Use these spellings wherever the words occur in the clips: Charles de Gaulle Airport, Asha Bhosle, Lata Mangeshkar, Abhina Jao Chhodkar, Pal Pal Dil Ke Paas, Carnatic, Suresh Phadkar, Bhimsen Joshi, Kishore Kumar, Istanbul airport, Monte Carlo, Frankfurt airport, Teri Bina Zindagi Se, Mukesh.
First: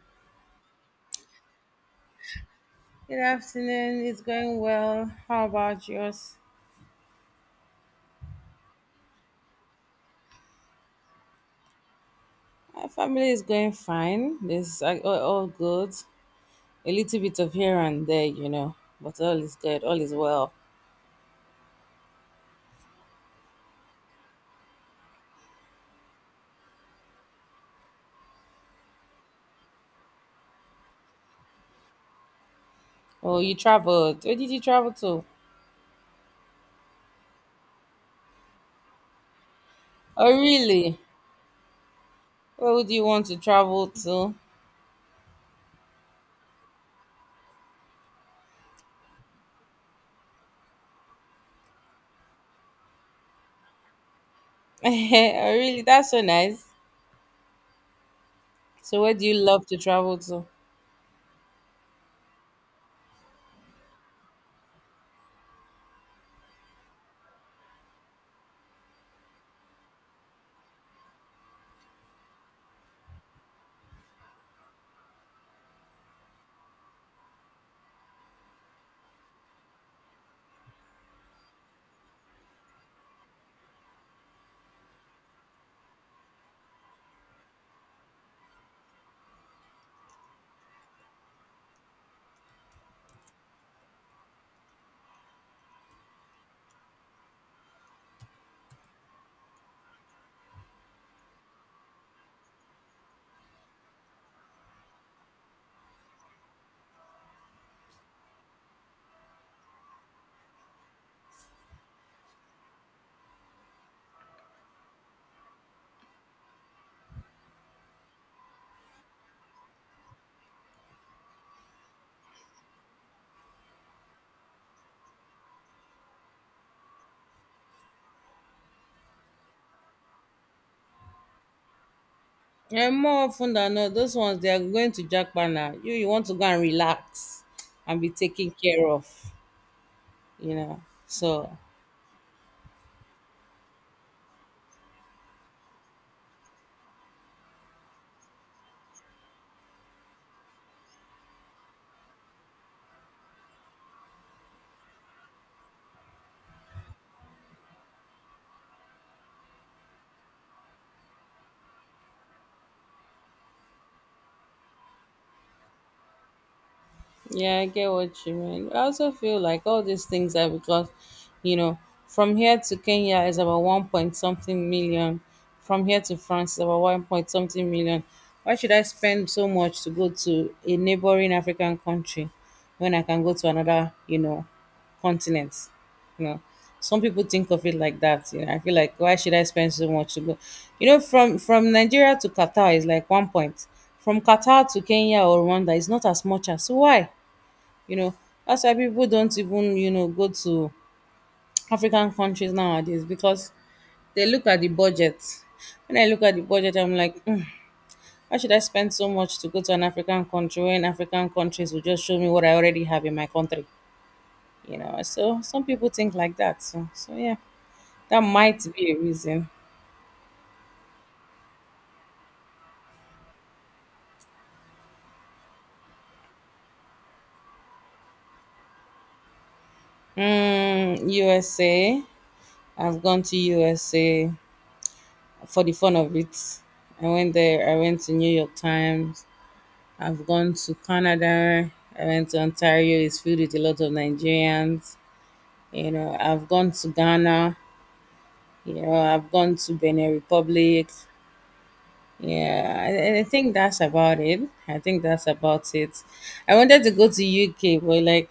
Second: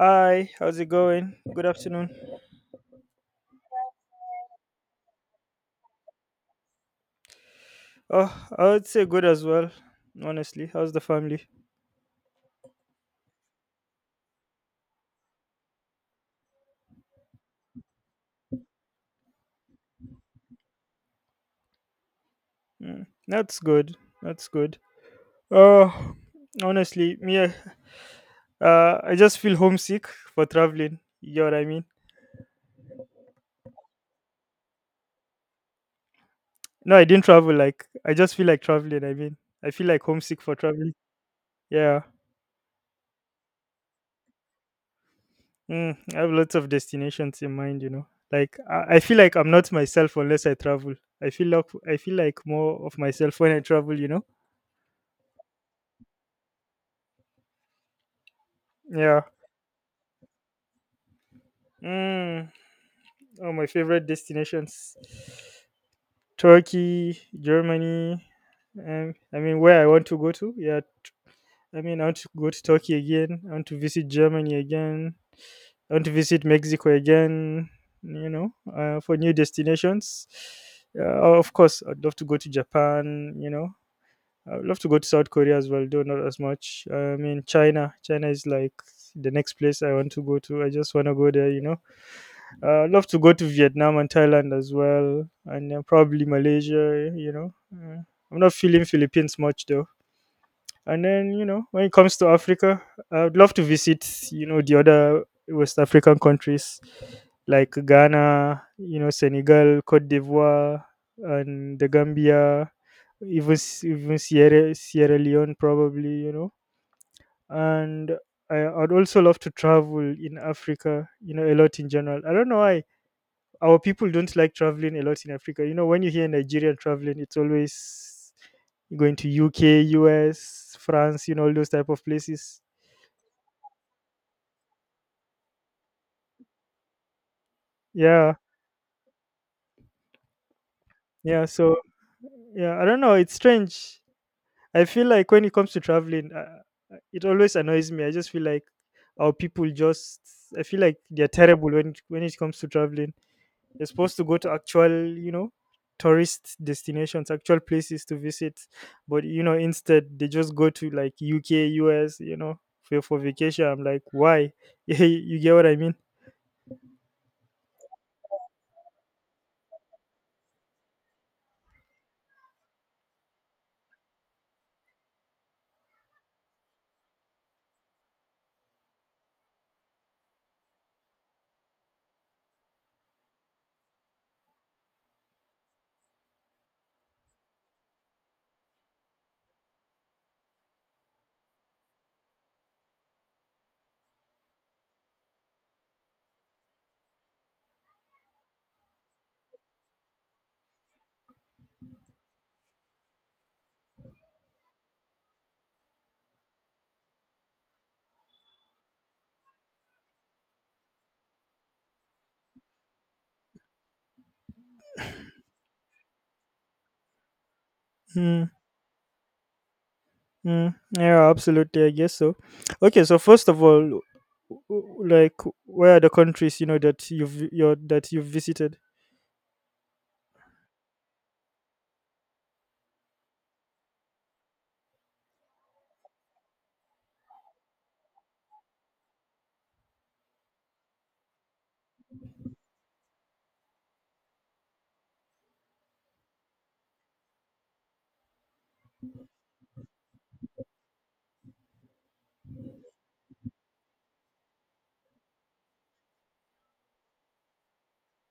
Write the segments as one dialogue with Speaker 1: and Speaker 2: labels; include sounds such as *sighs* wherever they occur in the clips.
Speaker 1: Hi, how's it going? Good afternoon.
Speaker 2: Good afternoon. It's going well. How about yours?
Speaker 1: Oh, I would say good as well. Honestly, how's the family?
Speaker 2: My family is going fine. It's all good. A little bit of here and there, you know, but all is good. All is well.
Speaker 1: That's good. That's good. Oh, honestly, me. I just feel homesick for traveling. You know what I mean?
Speaker 2: Oh, you traveled. Where did you travel to?
Speaker 1: No, I didn't travel. Like, I just feel like traveling. I mean, I feel like
Speaker 2: Oh,
Speaker 1: homesick for traveling.
Speaker 2: really?
Speaker 1: Yeah.
Speaker 2: Where would you want to travel to?
Speaker 1: I have lots of destinations in mind. You know, like I feel like I'm not myself unless I travel. I feel like more of myself when I travel. You know?
Speaker 2: *laughs* oh, really? That's so nice. So, where
Speaker 1: Yeah.
Speaker 2: do you love to travel to?
Speaker 1: Mm. Oh, my favorite destinations: Turkey, Germany. I mean, where I want to go to? Yeah, I mean, I want to go to Turkey again. I want to visit Germany again. I want to visit Mexico again. You know, for new destinations. Of course, I'd love to go to Japan. You know, I'd love to go to South Korea as well, though not as much. I mean, China. China is like the next place I want to go to. I just want to go there. Love to go to Vietnam and Thailand as well, and then probably Malaysia. You know, I'm not feeling Philippines much though. And then you know, when it comes to Africa, I'd love to visit you know the other West African countries like Ghana, you know, Senegal, Cote d'Ivoire, and the Gambia, even Sierra Leone probably. You know, and I'd also love to travel in Africa. You know, a lot in general. I don't know why our people don't like traveling a lot in Africa. You know, when you hear Nigeria traveling, it's always going to UK, US, France, you know, all those type of places.
Speaker 2: And more often than not, those ones they are going to Japan now. You want to go and relax and be
Speaker 1: Yeah,
Speaker 2: taken care of, you know.
Speaker 1: yeah.
Speaker 2: So
Speaker 1: So yeah, I don't know. It's strange. I feel like when it comes to traveling, it always annoys me. I just feel like our people just. I feel like they're terrible when it comes to traveling. You're supposed to go to actual, you know, tourist destinations, actual places to visit. But you know, instead they just go to like UK, US, you know, for vacation. I'm like, why? *laughs* You get what I mean?
Speaker 2: yeah, I get what you mean. I also feel like all these things are because, you know, from here to Kenya is about one point something million. From here to France is about one point something million. Why should I spend so much to go to a neighboring African country when I can go to another, you know, continent? You know, some people think of it like that. You know, I feel like why should I spend so much to go? You know, from Nigeria to Qatar is like one point. From Qatar to Kenya or Rwanda is not as much as so why? You know, that's why people don't even, you know, go to African countries nowadays because they look at the budget. When I look at the budget, I'm like, mm, why should I spend so much to go to an African country when African countries will just show me what I already have in my country? You know, so some people think like that. So yeah, that
Speaker 1: Mm,
Speaker 2: might be a reason.
Speaker 1: yeah, absolutely. I guess so. Okay, so first of all, like, where are the countries you know that you've visited?
Speaker 2: Mm, USA. I've gone to USA for the fun of it. I went there. I went to New York Times. I've gone to Canada. I went to Ontario. It's filled with a lot of Nigerians. You know, I've gone to Ghana. You know, I've gone to Benin Republic. Yeah, I think that's about it. I think that's about it. I wanted to go to UK, but like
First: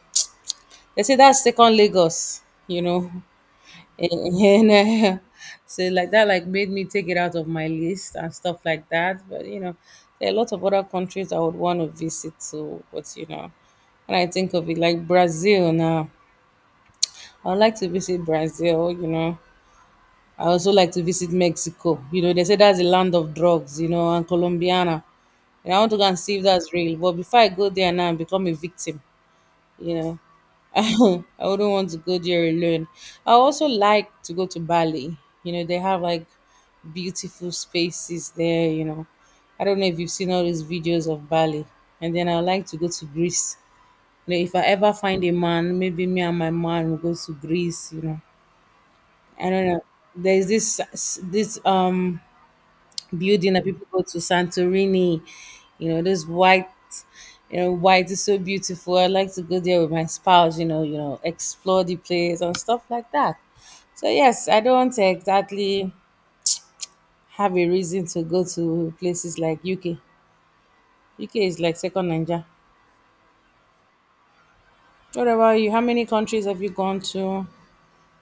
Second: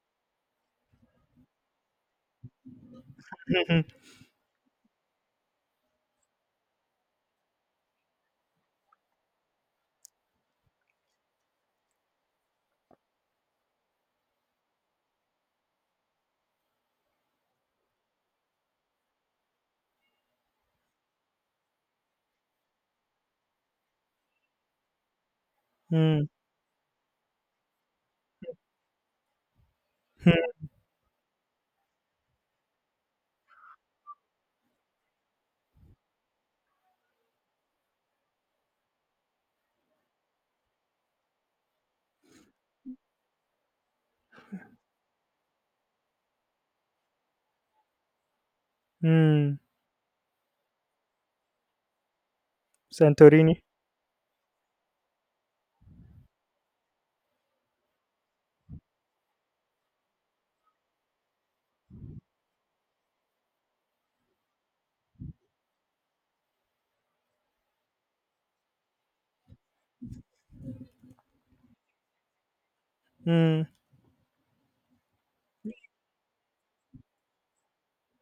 Speaker 2: *tsk* they say that's second Lagos. You know,
Speaker 1: Mhm.
Speaker 2: and, *laughs* so like that like made me take it out of my list and stuff like that. But you know, there are a lot of other countries I would want to visit to. But you know, when I think of it, like Brazil now, I would like to visit Brazil. You know, I also like to visit Mexico. You know, they say that's the land of drugs. You know, and Colombiana. And I want to go and
Speaker 1: Mm,
Speaker 2: see if that's real. But before I go there now and become a victim, you know.
Speaker 1: hmm,
Speaker 2: *laughs* I wouldn't want to go there alone. I also like to go to Bali. You know, they have like beautiful spaces there, you know. I don't know if you've seen all these videos of Bali. And then I like to go to Greece. You know, if I ever find a man, maybe me and my man will go to Greece, you know. I
Speaker 1: mm.
Speaker 2: don't know. There's this
Speaker 1: Santorini.
Speaker 2: building that people go to Santorini, you know, those white, you know, white is so beautiful. I like to go there with my spouse, you know, explore the place and stuff like that. So yes, I don't exactly have a reason to go to places like UK. UK is like second Nigeria.
Speaker 1: Mm,
Speaker 2: What about you? How many countries have you gone to?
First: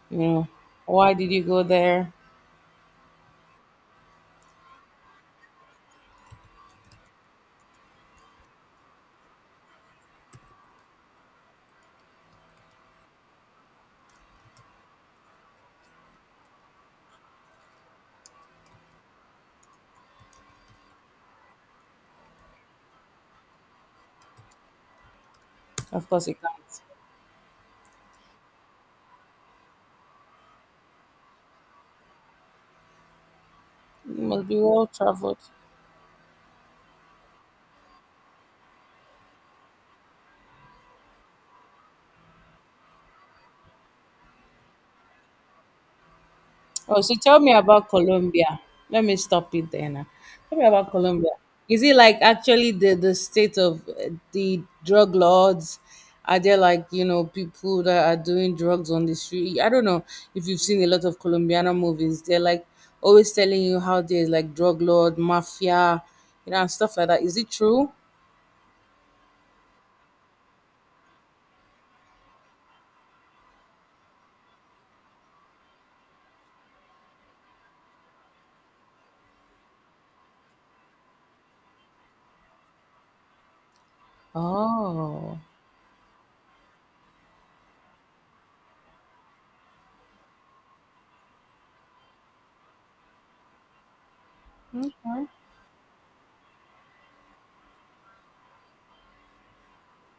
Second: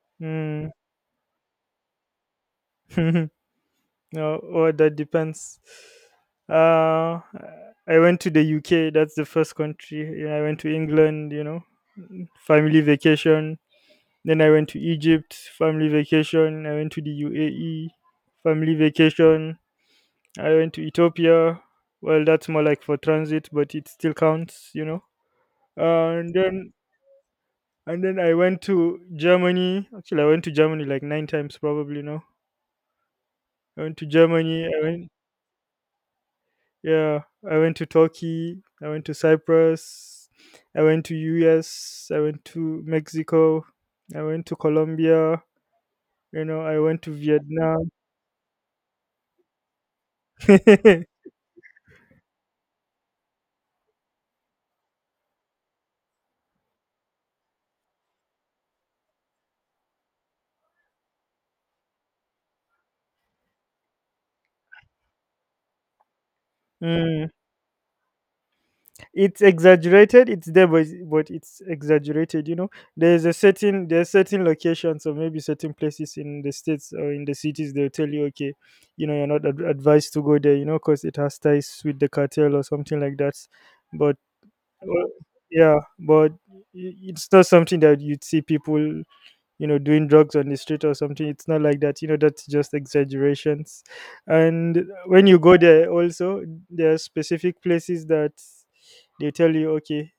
Speaker 2: You know,
Speaker 1: mm.
Speaker 2: why did you go there?
Speaker 1: *laughs* No, oh, that depends. Uh, I went to the UK. That's the first country. Yeah, I went to England. You know, family vacation. Then I went to Egypt, family vacation. I went to the UAE, family vacation. I went to Ethiopia. Well, that's more like for transit, but it still counts, you know.
Speaker 2: Of
Speaker 1: Uh,
Speaker 2: course,
Speaker 1: and
Speaker 2: you
Speaker 1: then
Speaker 2: can't.
Speaker 1: and then I went to Germany. Actually, I went to Germany like nine times probably. No, I went to
Speaker 2: You must be
Speaker 1: Germany. I
Speaker 2: well
Speaker 1: went
Speaker 2: traveled.
Speaker 1: Yeah. I went to Turkey. I went to Cyprus. I went to US. I went to Mexico. I went to Colombia. You know, I went
Speaker 2: Oh,
Speaker 1: to
Speaker 2: so tell me
Speaker 1: Vietnam.
Speaker 2: about Colombia. Let me stop it there now. Tell me about
Speaker 1: *laughs*
Speaker 2: Colombia. Is it like actually the state of the drug lords? Are there like, you know, people that are doing drugs on the street? I don't know if you've seen a lot of Colombiana movies. They're like always telling you how there's like drug lord, mafia, you know, and stuff like that.
Speaker 1: Mm.
Speaker 2: Is it true?
Speaker 1: It's exaggerated. It's there, it's- but it's exaggerated, you know. There's certain locations or maybe certain places in the states or in the cities. They'll tell you okay, you know, you're not ad- advised to go there, you know, because it has ties with the cartel or something like that. But uh,
Speaker 2: Oh,
Speaker 1: yeah, it's not something that you'd see people, you know, doing drugs on the street or something. It's not like that, you know. That's just exaggerations. And
Speaker 2: okay.
Speaker 1: when you go there also, there are specific places that they tell you okay,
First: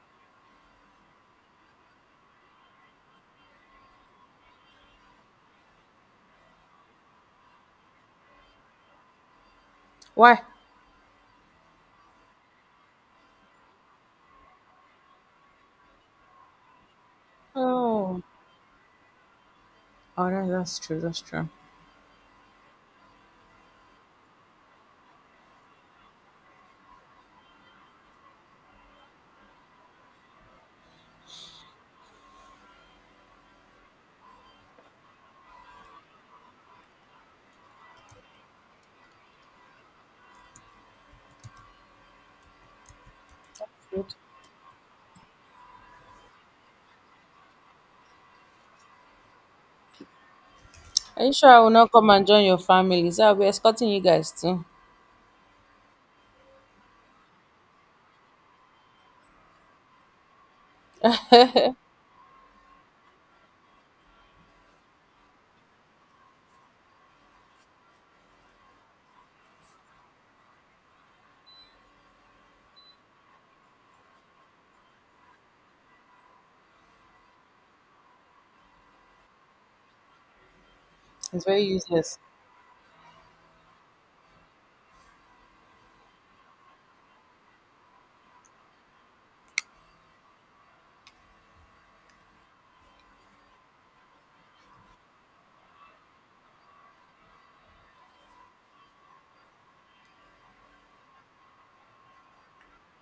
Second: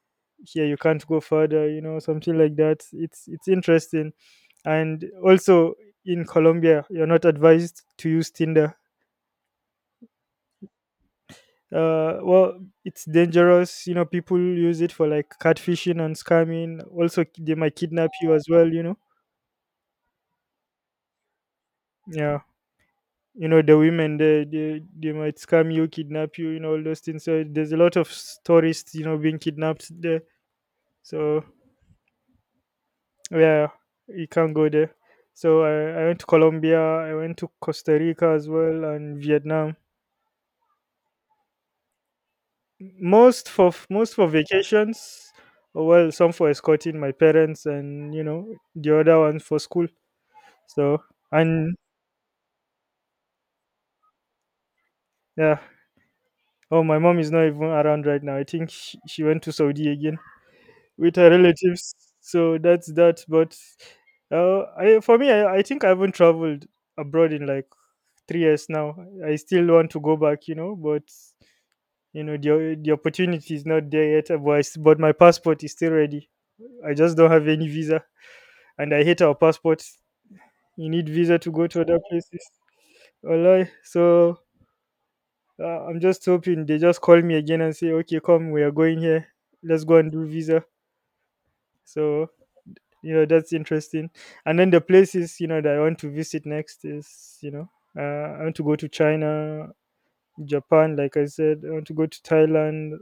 Speaker 1: here you can't go further, you know, something like that. It's interesting. And also in Colombia, you're not advised to use Tinder.
Speaker 2: Why?
Speaker 1: Well, it's dangerous, you know. People use it for like catfishing and scamming. Also, they might kidnap
Speaker 2: Oh,
Speaker 1: you as well, you know.
Speaker 2: oh, that's true. That's true.
Speaker 1: Yeah, you know, the women, they might scam you, kidnap you, you know, all those things. So there's a lot of tourists, you know, being kidnapped there. So yeah, you can't go there. I went to Colombia. I went to Costa Rica as well, and Vietnam. Most for most for vacations, or well, some for escorting my parents, and you know, the other ones for school. So
Speaker 2: Are you sure I will
Speaker 1: and
Speaker 2: not come and join your family? So I'll be escorting you guys too.
Speaker 1: yeah, oh, my mom is not even around right now. I think she went to Saudi again with her relatives. So that's that. But for me, I think I haven't traveled abroad in like 3 years now. I still want to go back, you know, but you know the opportunity is not there yet. But but my passport is still ready. I just don't have any visa, and I hate our passports. You need visa
Speaker 2: It's
Speaker 1: to
Speaker 2: very
Speaker 1: go to other
Speaker 2: useless.
Speaker 1: places. Wallahi. So I'm just hoping they just call me again and say, okay, come, we are going here. Let's go and do visa. So you know that's interesting. And then the places you know that I want to visit next is you know, I want to go to China, Japan, like I said. I want to go to Thailand,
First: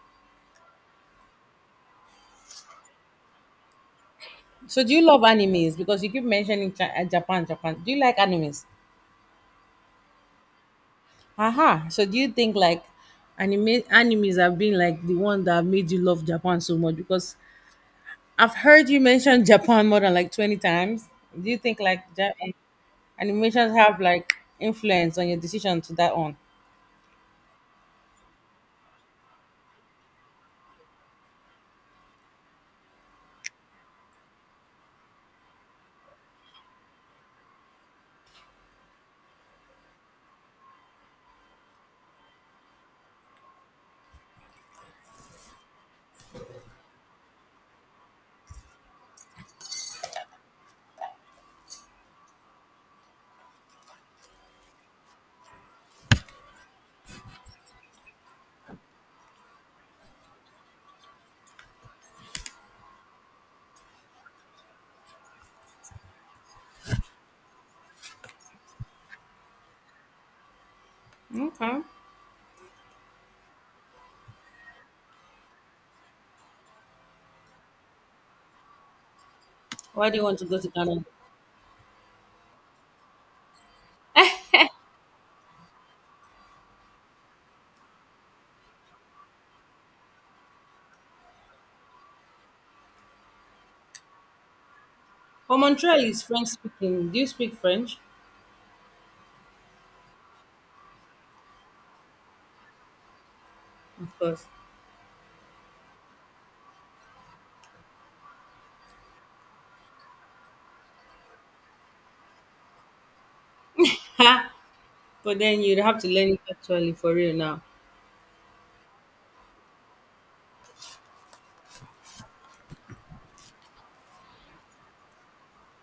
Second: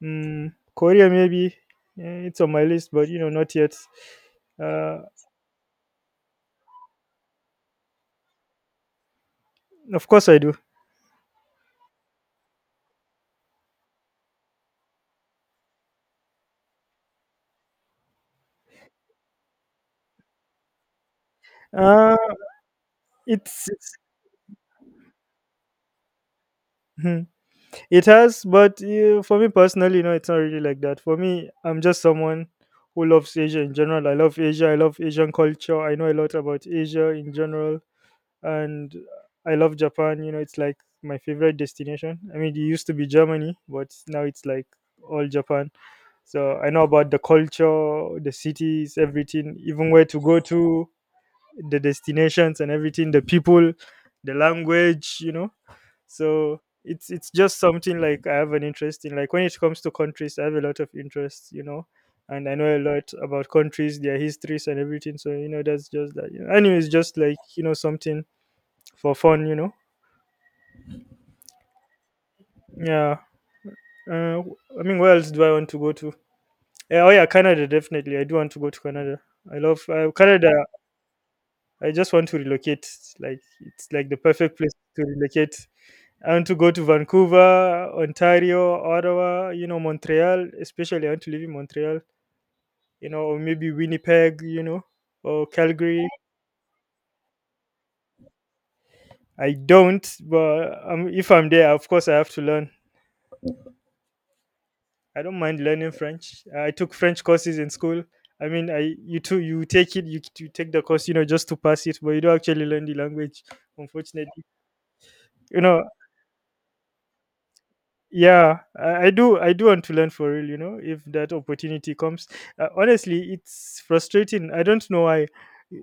Speaker 1: Korea maybe. Yeah, it's on my list, but you know, not yet.
Speaker 2: So do
Speaker 1: uh,
Speaker 2: you love animes? Because you keep mentioning Japan, Japan. Do you like animes?
Speaker 1: of course I do.
Speaker 2: Aha. So do you think like animes have been like the one that made you love Japan so much? Because I've heard you mention *laughs* Japan more than like 20 times. Do you think like
Speaker 1: uh, it's,
Speaker 2: animations
Speaker 1: it's
Speaker 2: have like influence on your decision to that one?
Speaker 1: hmm, it has, but for me personally, you know, it's not really like that for me. I'm just someone who loves Asia in general. I love Asia. I love Asian culture. I know a lot about Asia in general. And I love Japan. You know, it's like my favorite destination. I mean, it used to be Germany, but now it's like all Japan. So I know about the culture, the cities, everything, even where to go to, the destinations and everything, the people, the language. You know, so it's just something like I have an interest in. Like when it comes to countries, I have a lot of interest. You know. And I know a lot about countries, their histories, and everything. So you know, that's just that. You know, anyway, it's just like you know something for fun, you know.
Speaker 2: Okay.
Speaker 1: Yeah. Uh, I mean, where else do I want to go to? Yeah, oh yeah, Canada definitely. I do want to go to Canada. I love
Speaker 2: Why do you want to
Speaker 1: Canada.
Speaker 2: go to Canada?
Speaker 1: I just want to relocate. Like it's like the perfect place to relocate. I want to go to Vancouver, Ontario, Ottawa. You know, Montreal. Especially, I want to live in Montreal. You know, or maybe Winnipeg. You know, or
Speaker 2: Well, Montreal
Speaker 1: Calgary.
Speaker 2: is French speaking. Do you speak French?
Speaker 1: I don't, but if I'm there, of course, I have to learn.
Speaker 2: Of course.
Speaker 1: I don't mind learning French. I took French courses in school. I mean, I you too you take it, you take the course you know just to pass it, but you don't actually learn the language, unfortunately.
Speaker 2: Ha. But
Speaker 1: You
Speaker 2: then you'd
Speaker 1: know,
Speaker 2: have to learn it actually for real now.
Speaker 1: yeah, I do want to learn for real. You know, if that opportunity comes, honestly, it's frustrating. I don't know why.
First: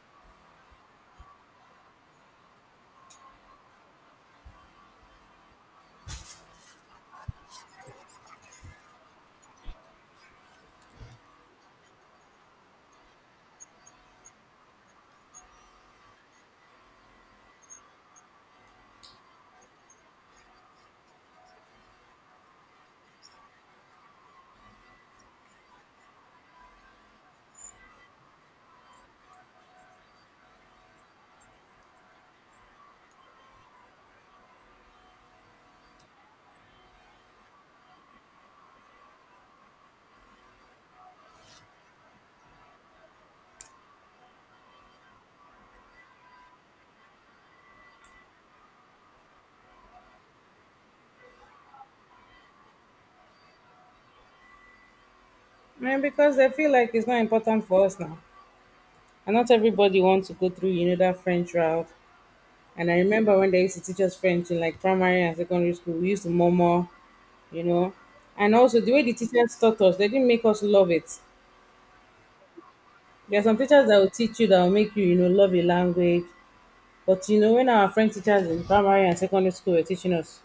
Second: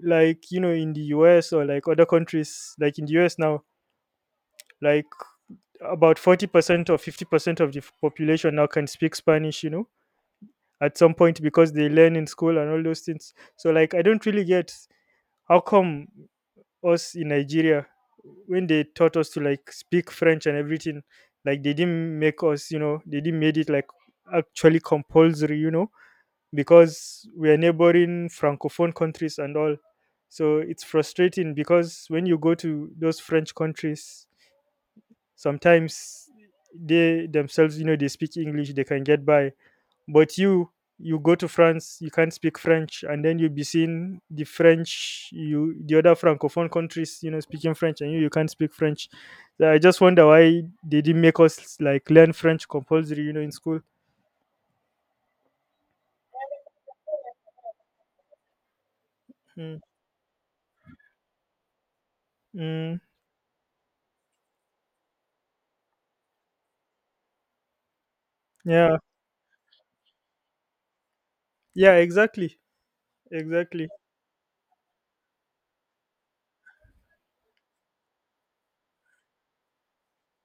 Speaker 1: Like you know, in the US or like other countries, like in the US now, like about 40% or 50% of the population now can speak Spanish. You know at some point because they learn in school and all those things. So like I don't really get how come us in Nigeria when they taught us to like speak French and everything, like they didn't make us, you know, they didn't made it like actually compulsory, you know, because we are neighboring francophone countries and all. So it's frustrating because when you go to those French countries, sometimes they themselves, you know, they speak English, they can get by, but you go to France, you can't speak French. And then you'll be seeing the other francophone countries, you know, speaking French, and you can't speak French. So I just wonder why they didn't make us like learn French compulsory, you know, in school.
Speaker 2: Man, because I feel like it's not important for us now. And not
Speaker 1: mm,
Speaker 2: everybody wants to go through, you know, that French route. And I
Speaker 1: mm,
Speaker 2: remember when they used to teach us French in like primary and secondary school, we used to murmur, you know. And also the
Speaker 1: yeah,
Speaker 2: way the teachers taught us, they didn't make us love it.
Speaker 1: yeah, exactly.
Speaker 2: There are some teachers
Speaker 1: Exactly.
Speaker 2: that will teach you that will make you, you know, love a language. But you know, when our French teachers in primary and secondary school were teaching us,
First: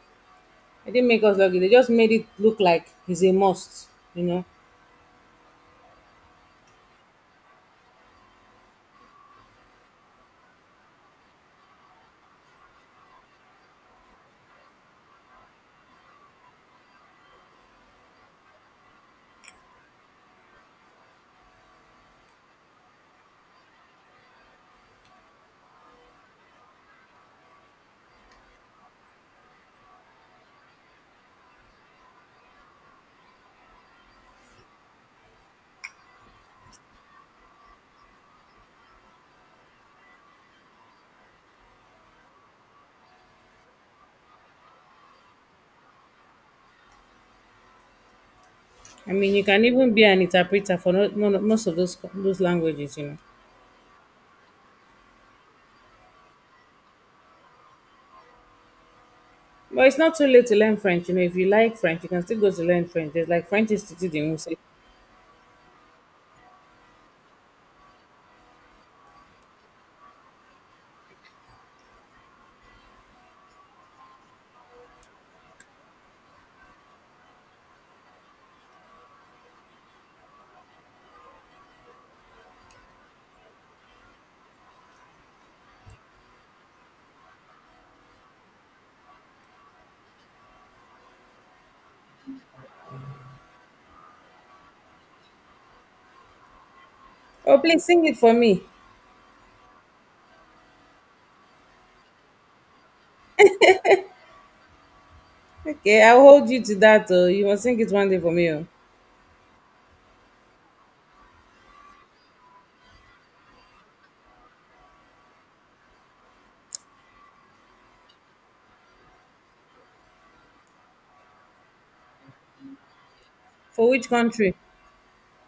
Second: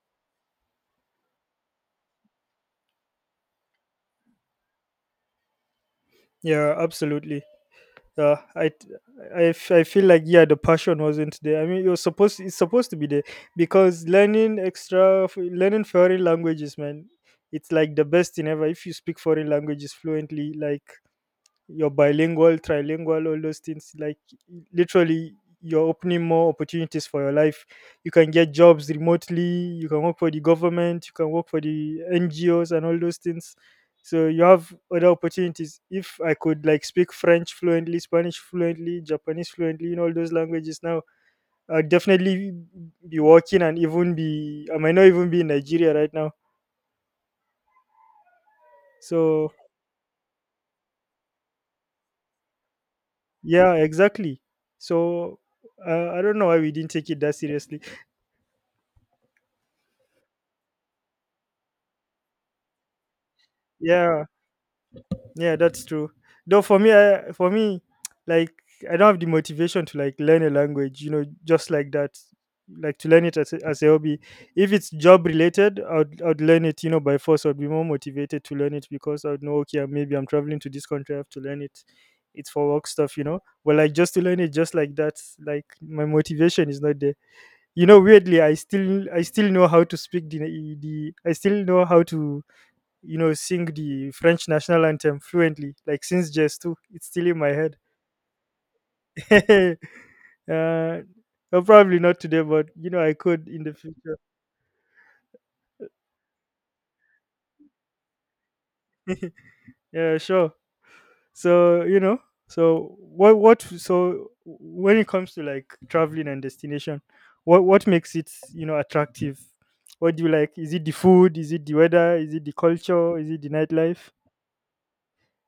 Speaker 2: they didn't make us love it. They just made it look like it's a must, you know.
Speaker 1: Yeah, absolutely. Yeah, I, t- I, f- I feel like yeah, the passion wasn't there. I mean, you're supposed it's supposed to be there because learning extra, learning foreign languages, man, it's like the best in ever. If you speak foreign languages fluently, like you're bilingual, trilingual, all those things. Like literally, you're opening more opportunities for your life. You can get jobs remotely. You can work for the government. You can work for the NGOs and all those things. So you have other opportunities. If I could like speak French fluently, Spanish fluently, Japanese fluently, in all those languages now, I'd definitely be working and even be. I might not even be in Nigeria right now.
Speaker 2: I mean, you
Speaker 1: So
Speaker 2: can even be an interpreter for most of those languages, you know.
Speaker 1: yeah, exactly. So I don't know why we didn't take it that seriously.
Speaker 2: But it's not too late to learn French, you know. If you like French, you can still go to learn French. There's like French Institute
Speaker 1: Yeah,
Speaker 2: in Wuse.
Speaker 1: yeah, that's true. Though for me, for me, *tsk* like I don't have the motivation to like learn a language, you know, just like that, like to learn it as as a hobby. If it's job related, I'd learn it, you know, by force. I'd be more motivated to learn it because I'd know, okay, maybe I'm traveling to this country, I have to learn it. It's for work stuff. But like just to learn it, just like that, like my motivation is not there. You know, weirdly, I still know how to speak the I still know how to sing the French national anthem fluently, like since JS2. It's still in my
Speaker 2: Oh,
Speaker 1: head.
Speaker 2: please sing it for me.
Speaker 1: *laughs* uh, well, probably not today, but you know, I could in the future.
Speaker 2: Okay, I'll hold you to that. Oh, you must sing it one day for me. Oh.
Speaker 1: Yeah, sure. So so when it comes to like traveling and destination, what makes it attractive? What do you like? Is it the food? Is it the weather? Is it the culture? Is it the
Speaker 2: For which
Speaker 1: nightlife?
Speaker 2: country?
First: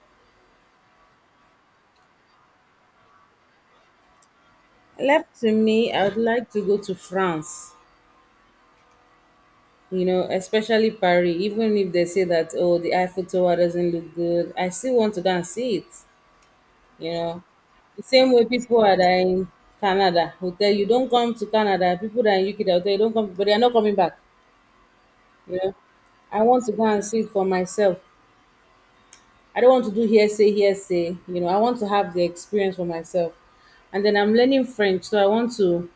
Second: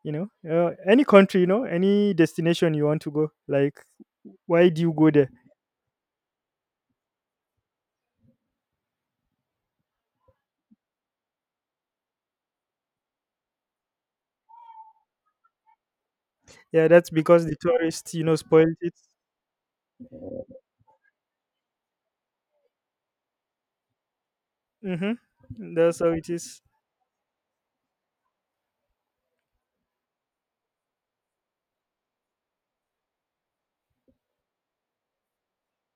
Speaker 1: You know, any country, you know, any destination you want to go, like, why do you go there?
Speaker 2: Left to me, I would like to go to France. You know, especially Paris. Even if they say that, oh, the Eiffel Tower doesn't look good, I still want to go and see it.
Speaker 1: Yeah, that's
Speaker 2: You know,
Speaker 1: because the
Speaker 2: the
Speaker 1: tourists, you
Speaker 2: same
Speaker 1: know,
Speaker 2: way
Speaker 1: spoiled
Speaker 2: people
Speaker 1: it.
Speaker 2: are that in Canada will tell you, don't come to Canada. People that in UK that will tell you, don't come, but they are not coming back. You
Speaker 1: Mm-hmm.
Speaker 2: know,
Speaker 1: That's how it
Speaker 2: I
Speaker 1: is.
Speaker 2: want to go and see it for myself. I don't want to do hearsay, hearsay. You know, I want to have the experience for myself. And then I'm learning French, so I want to,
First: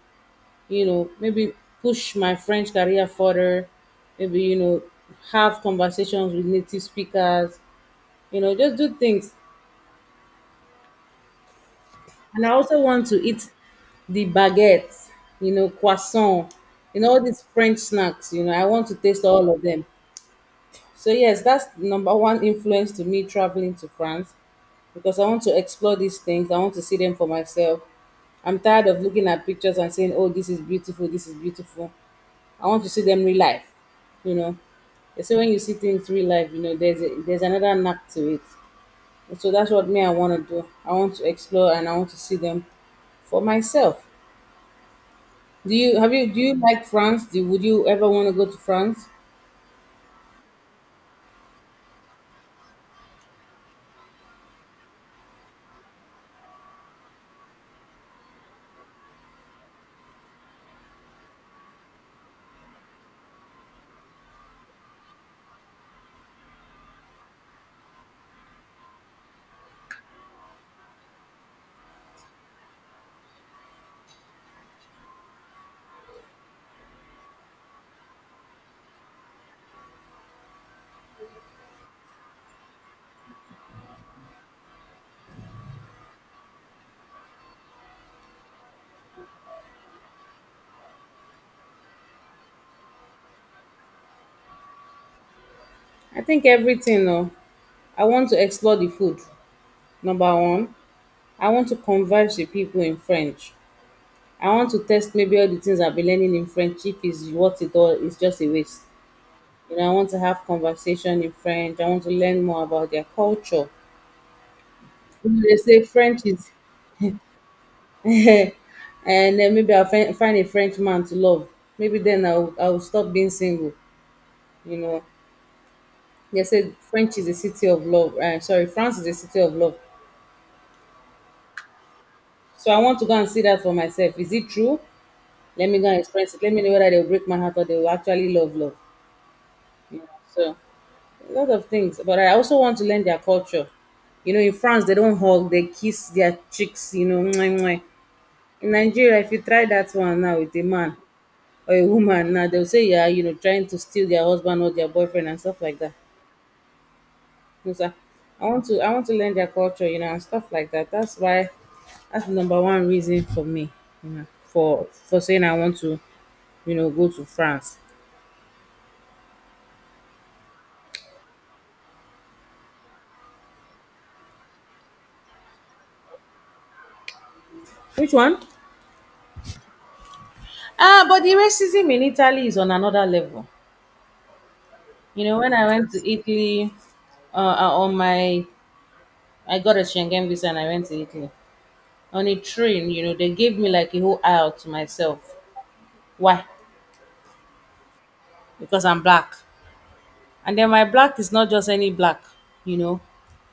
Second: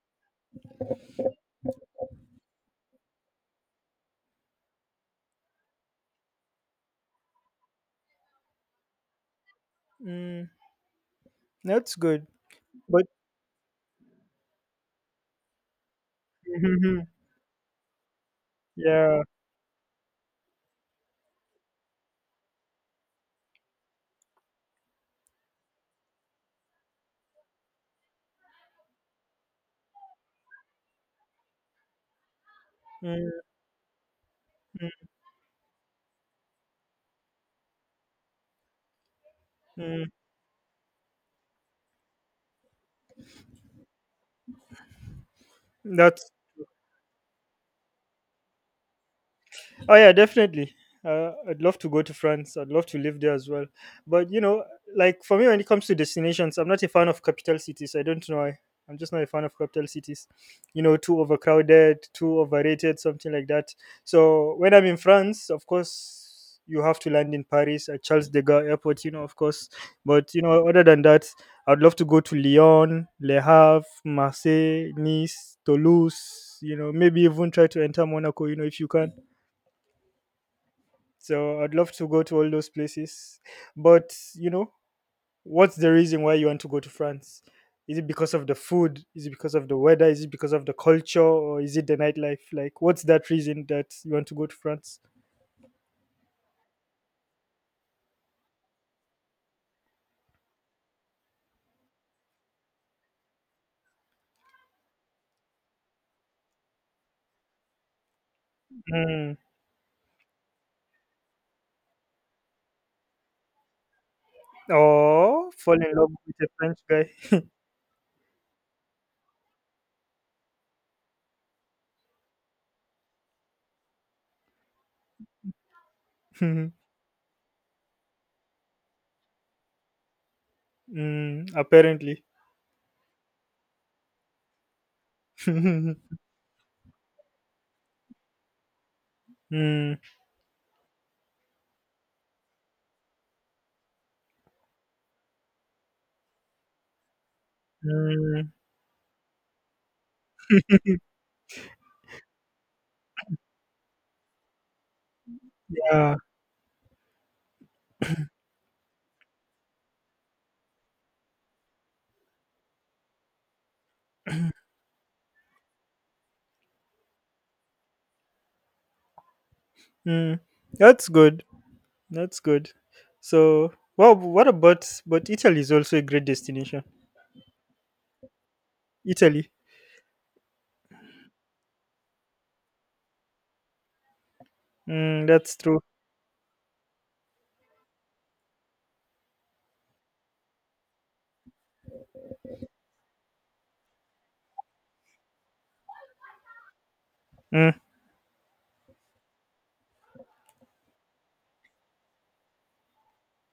Speaker 2: you know, maybe push my French career further. Maybe you know, have conversations with native speakers. You know, just do things.
Speaker 1: Mm, that's good.
Speaker 2: And I also
Speaker 1: But
Speaker 2: want to eat the baguettes, you know, croissant, you know,
Speaker 1: *laughs*
Speaker 2: all these French snacks, you know, I want to
Speaker 1: yeah,
Speaker 2: taste all of them. So, yes, that's number one influence to me traveling to France because I want to explore these things. I want to see them for myself. I'm tired of looking at pictures and saying, oh, this is beautiful, this is beautiful. I want to see them
Speaker 1: mm,
Speaker 2: real life, you know. They say when you see things real life, you know, there's another knack to it. So that's what
Speaker 1: mm,
Speaker 2: me I want to do. I want to explore and I want to see them for myself. Do you have you
Speaker 1: that's
Speaker 2: do you like France? Would you ever want to go to France?
Speaker 1: Oh yeah, definitely. I'd love to go to France. I'd love to live there as well. But you know, like for me, when it comes to destinations, I'm not a fan of capital cities. I don't know why. I'm just not a fan of capital cities. You know, too overcrowded, too overrated, something like that. So when I'm in France, of course, you have to land in Paris at Charles de Gaulle Airport. You know, of course. But you know, other than that, I'd love to go to Lyon, Le Havre, Marseille, Nice, Toulouse. You know, maybe even try to enter Monaco. You know, if you can so I'd love to go to all those places. But, you know, what's the reason why you want to go to France? Is it because of the food? Is it because of the weather? Is it because of the culture? Or is it the nightlife? Like, what's that reason that you want to go to France?
Speaker 2: I think everything. No, I want to explore the food. Number one, I want to converse with people in French. I want to test maybe all the things I've been learning in French. If it's what it all is just a waste.
Speaker 1: Mm.
Speaker 2: You know, I want to have conversation in French. I want to learn more about their culture. You know,
Speaker 1: Or
Speaker 2: they
Speaker 1: fall
Speaker 2: say
Speaker 1: in love
Speaker 2: French
Speaker 1: with a
Speaker 2: is
Speaker 1: French guy?
Speaker 2: *laughs* and then maybe I'll find a French man to love. Maybe then I'll stop being single. You know, they said French is a city of love. Sorry, France is a city of love.
Speaker 1: *laughs* mm, apparently.
Speaker 2: So I want to go and see that for myself. Is it true?
Speaker 1: *laughs*
Speaker 2: Let me go
Speaker 1: mm,
Speaker 2: and experience it. Let me know whether they'll break my heart or they will actually love love.
Speaker 1: mm,
Speaker 2: So a lot of things, but I also want to learn their culture. You know, in France they don't hug, they kiss their cheeks. You know, mwah, mwah. In Nigeria, if you try that one now with a man, or a woman now, they'll say, yeah, you know, trying to steal their husband or their boyfriend and stuff like that.
Speaker 1: yeah.
Speaker 2: No sir. I want to learn their culture, you know, and stuff like that. That's why that's the number one reason for me, you know, for saying I want to, you know, go to France.
Speaker 1: Mm. That's good. That's good. So, but Italy is also a great destination.
Speaker 2: Which one?
Speaker 1: Italy.
Speaker 2: Ah, but the racism in Italy is on another level. You
Speaker 1: Mm,
Speaker 2: know, when
Speaker 1: that's
Speaker 2: I
Speaker 1: true.
Speaker 2: went to Italy, on my, I got a Schengen visa and I went to Italy on a train. You know, they gave me like a whole aisle to myself. Why?
Speaker 1: Mm,
Speaker 2: Because I'm black. And then my black is not just any black, you know.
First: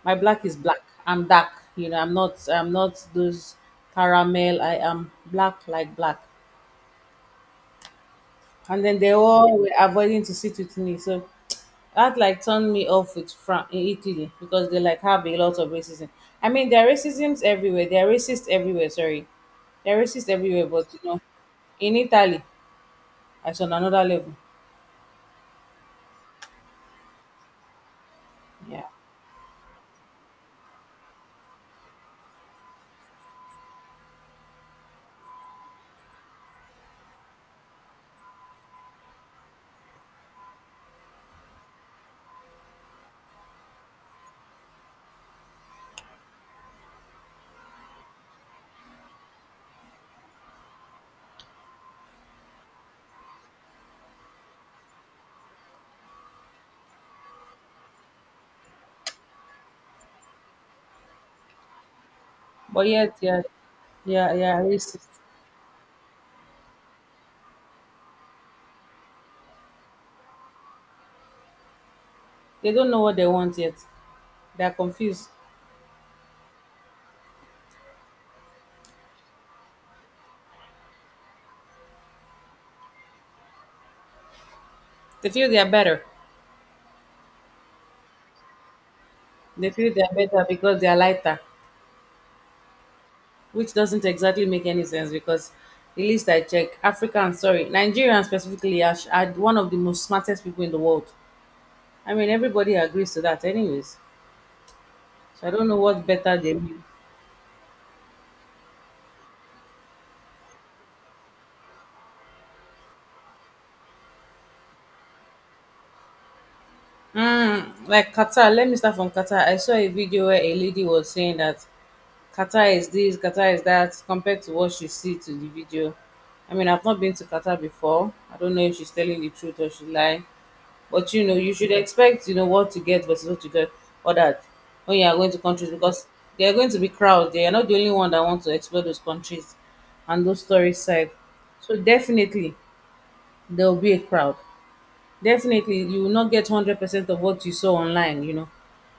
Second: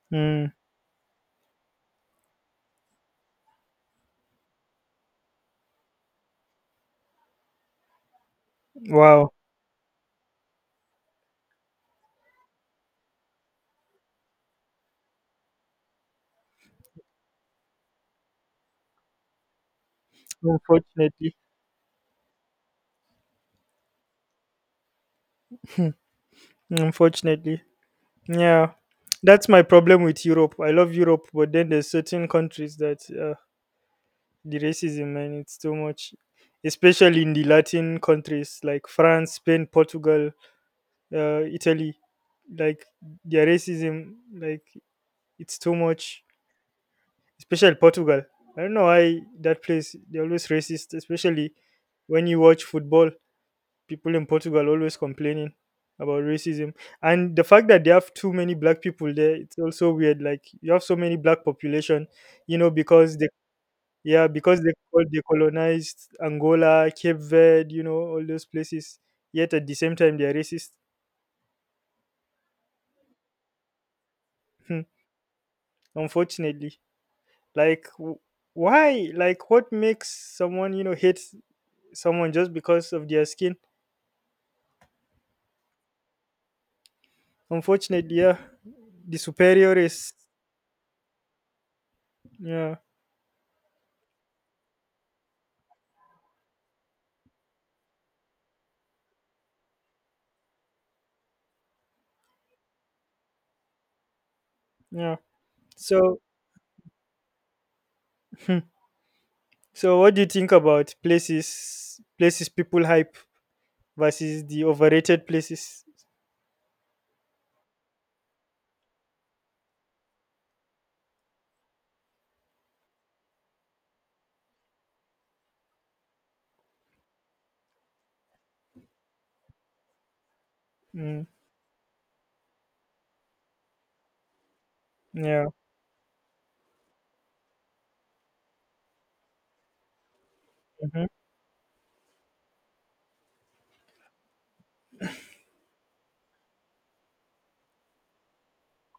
Speaker 2: My black
Speaker 1: mm.
Speaker 2: is black. I'm dark, you know. I'm not, I'm not those caramel. I am black like black. And then they
Speaker 1: Wow.
Speaker 2: all were avoiding to sit with me, so that like turned me off with in Italy, because they like have a lot of racism. I mean, there are racisms everywhere. There are racists everywhere. Sorry, there are racists everywhere, but you know,
Speaker 1: Unfortunately.
Speaker 2: in Italy, it's on another level.
Speaker 1: Unfortunately. Yeah.
Speaker 2: Yeah,
Speaker 1: That's my problem with Europe. I love Europe, but then there's certain countries that the racism, man, it's too much. Especially in the Latin countries like France, Spain, Portugal, Italy. Like, their racism, like, it's too much. Especially Portugal. I don't know why that place, they're always racist, especially when you watch football. People in Portugal always complaining about racism. And the fact that they have too many black people there, it's also weird. Like you have so many black population, you know,
Speaker 2: but yet,
Speaker 1: because they
Speaker 2: yeah,
Speaker 1: yeah,
Speaker 2: yeah, yeah,
Speaker 1: because
Speaker 2: racist.
Speaker 1: they colonized Angola, Cape Verde, you know, all those places. Yet at the same time they are racist.
Speaker 2: They don't know what they want yet. They are
Speaker 1: Hmm.
Speaker 2: confused.
Speaker 1: Unfortunately. Like w- why? Like what makes someone, you know, hate someone just because of their skin?
Speaker 2: They feel they are better.
Speaker 1: Unfortunately, yeah. The
Speaker 2: They
Speaker 1: superior
Speaker 2: feel they are
Speaker 1: is
Speaker 2: better because they are lighter,
Speaker 1: yeah,
Speaker 2: which doesn't exactly make any sense because the least I check, Africans, sorry, Nigerians specifically are, are one of the most smartest people in the world. I mean, everybody agrees to that anyways.
Speaker 1: yeah.
Speaker 2: So I don't know what
Speaker 1: So
Speaker 2: better they mean.
Speaker 1: *laughs* so, what do you think about places people hype versus the overrated places?
Speaker 2: Mm, like Qatar, let me start from Qatar. I saw a video where a lady was saying that Qatar is this, Qatar is that, compared to what she see to the video. I mean, I've not been to Qatar before. I don't know if she's telling the truth or she lie. But
Speaker 1: Mm,
Speaker 2: you know, you should expect, you know, what to get versus what to get or that when you are going to
Speaker 1: yeah,
Speaker 2: countries, because they are going to be crowds. They are not the only one that want to explore those countries and those stories
Speaker 1: mhm.
Speaker 2: side. So definitely there will be a crowd. Definitely you will not get 100% of what you saw online. You know,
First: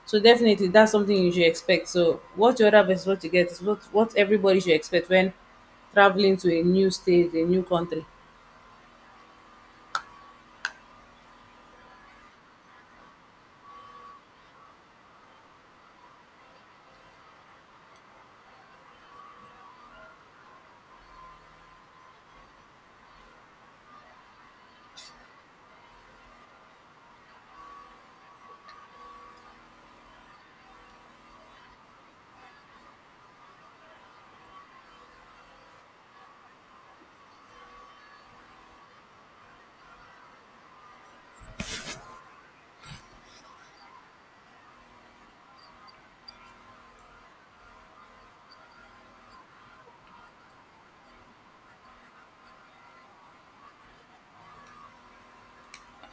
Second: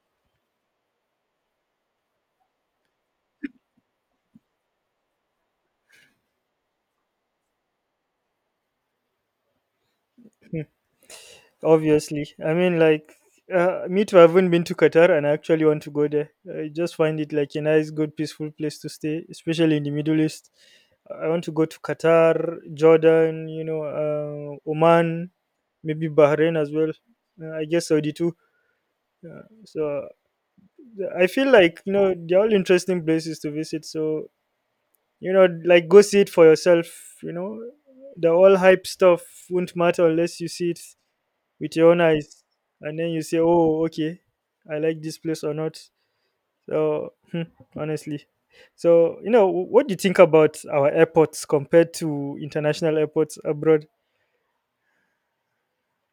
Speaker 2: so definitely that's something you should expect. So what you order versus what you get is what everybody should expect when traveling to a new state, a new country.
Speaker 1: Obviously. I mean, like me too. I haven't been to Qatar, and I actually want to go there. I just find it like a nice, good, peaceful place to stay, especially in the Middle East. I want to go to Qatar, Jordan, you know, Oman, maybe Bahrain as well. I guess Saudi too. So I feel like you know they're all interesting places to visit. So you know, like go see it for yourself. You know the all hype stuff won't matter unless you see it with your own eyes, and then you say oh, okay, I like this place or not. So hmm, honestly, so you know what do you think about our airports compared to international airports abroad?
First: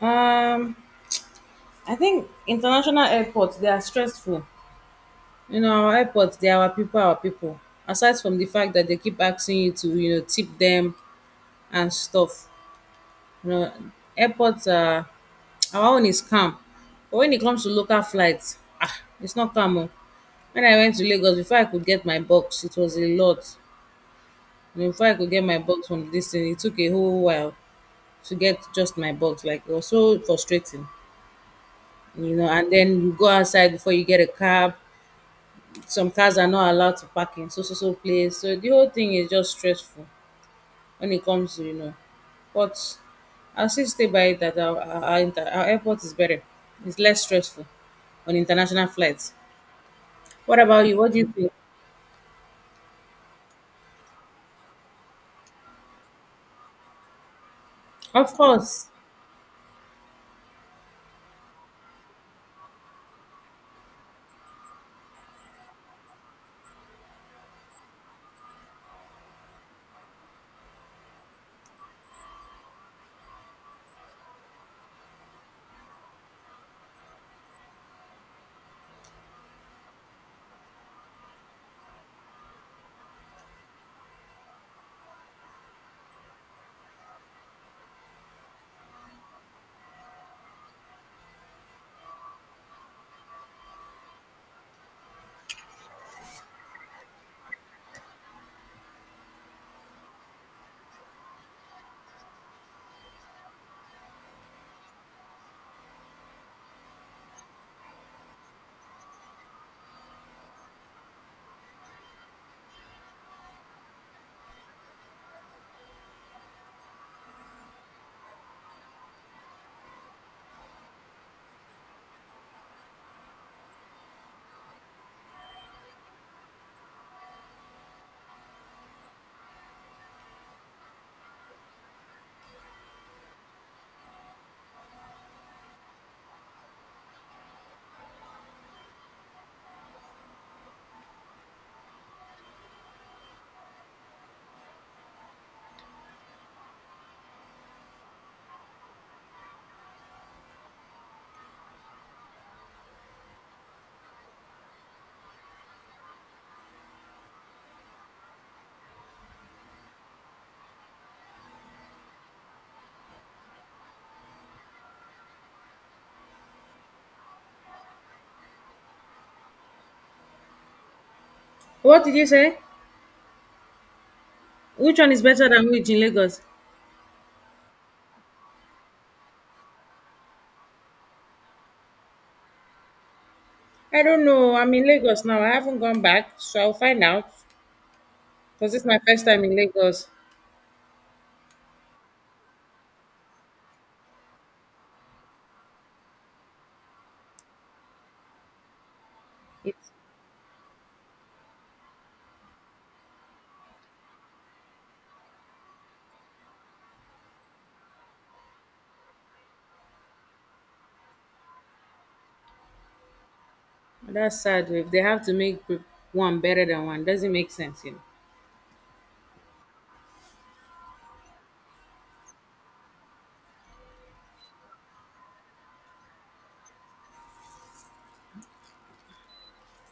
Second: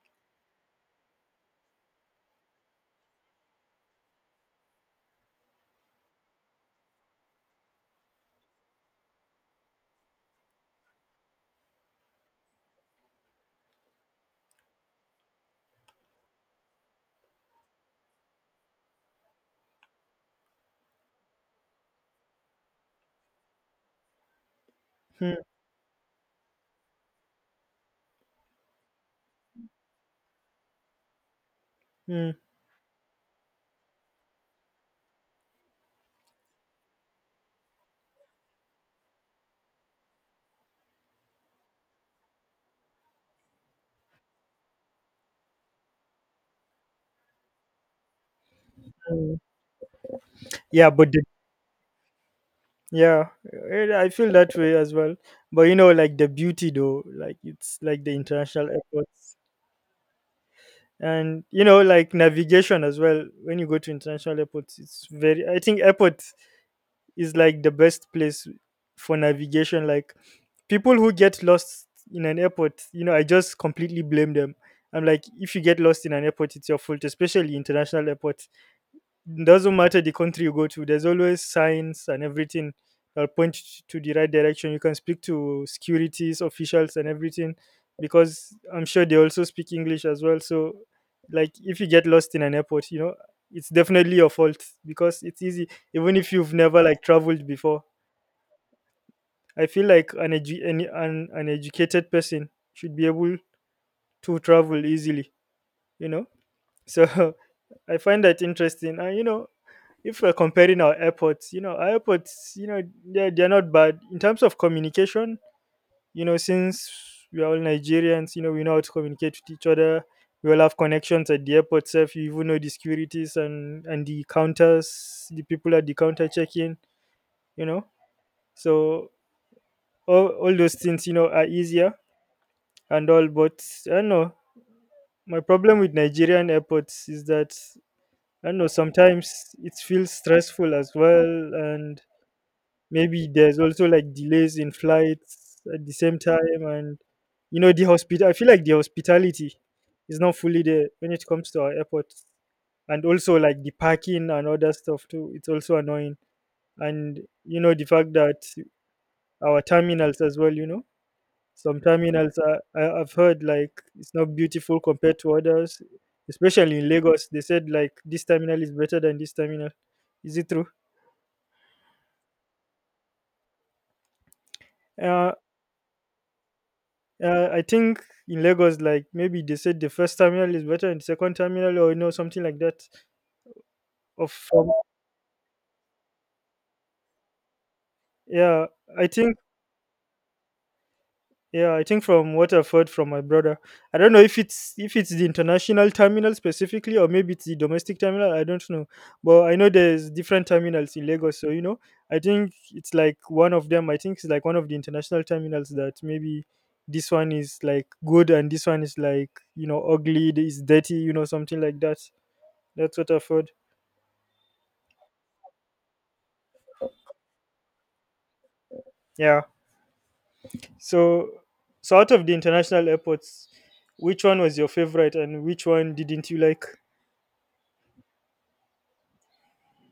Speaker 2: Um, I think international airports, they are stressful. You know, our airports, they are our people, our people. Aside from the fact that they keep asking you to, you know, tip them and stuff. You know, airports are *tsk* our own is calm. But when it comes to local flights, ah, it's not calm. Oh. When I went to Lagos, before I could get my box, it was a lot. You know, before I could
Speaker 1: Hmm,
Speaker 2: get my box from this thing, it took a whole while to get just my box. Like, it was so frustrating.
Speaker 1: hmm,
Speaker 2: You know, and then you go outside before you get a cab, some cars are not allowed to park in so so so place. So the whole thing is just stressful when it comes to, you know. But I'll still stay by it that our airport is better. It's less stressful on international flights.
Speaker 1: hmm.
Speaker 2: What about
Speaker 1: yeah
Speaker 2: you?
Speaker 1: but
Speaker 2: What do
Speaker 1: the,
Speaker 2: you think?
Speaker 1: yeah, eh, I feel that way as well, but you know, like the beauty though, like it's like the
Speaker 2: Of
Speaker 1: international
Speaker 2: course.
Speaker 1: airports and you know, like navigation as well. When you go to international airports, it's very, I think airport is like the best place for navigation. Like people who get lost in an airport, you know, I just completely blame them. I'm like, if you get lost in an airport, it's your fault. Especially international airports, doesn't matter the country you go to, there's always signs and everything that point to the right direction. You can speak to securities officials and everything because I'm sure they also speak English as well. So like if you get lost in an airport, you know, it's definitely your fault because it's easy. Even if you've never like traveled before, I feel like an educated person should be able to travel easily, you know, so *laughs* I find that interesting. And you know, if we're comparing our airports, you know, our airports, you know, they're not bad. In terms of communication, you know, since we are all Nigerians, you know, we know how to communicate with each other. We all have connections at the airport itself. You even know the securities and the counters, the people at the counter checking, you know. So all those things, you know, are easier and all. But I don't know. My problem with Nigerian airports is that, I don't know, sometimes it feels stressful as well. And maybe there's also like delays in flights at the same time, and you know the hospital, I feel like the hospitality is not fully there when it comes to our airports. And also like the parking and other stuff too, it's also annoying. And you know the fact that our terminals as well, you know, some terminals are, I've heard like it's not beautiful compared to others, especially in Lagos. They said like this terminal is better than this terminal. Is it true?
Speaker 2: What did you say? Which one is
Speaker 1: uh,
Speaker 2: better than which in Lagos?
Speaker 1: I think in Lagos, like maybe they said the first terminal is better than the second terminal, or you know something like that.
Speaker 2: I don't
Speaker 1: Of
Speaker 2: know.
Speaker 1: from
Speaker 2: I'm in Lagos now. I haven't gone back, so I'll find out.
Speaker 1: yeah,
Speaker 2: Because this is my
Speaker 1: I
Speaker 2: first
Speaker 1: think
Speaker 2: time in Lagos.
Speaker 1: yeah, I think from what I've heard from my brother, I don't know if it's the international terminal specifically, or maybe it's the domestic terminal. I don't know, but I know
Speaker 2: It's,
Speaker 1: there's different terminals in Lagos. So you know, I think it's like one of them. I think it's like one of the international terminals that maybe this one is like good and this one is like, you know, ugly, it's dirty, you know something like that. That's what I've heard.
Speaker 2: that's sad. If they have to make one better than one, doesn't make sense, you know.
Speaker 1: Yeah. So so out of the international airports, which one was your favorite and which one didn't you like?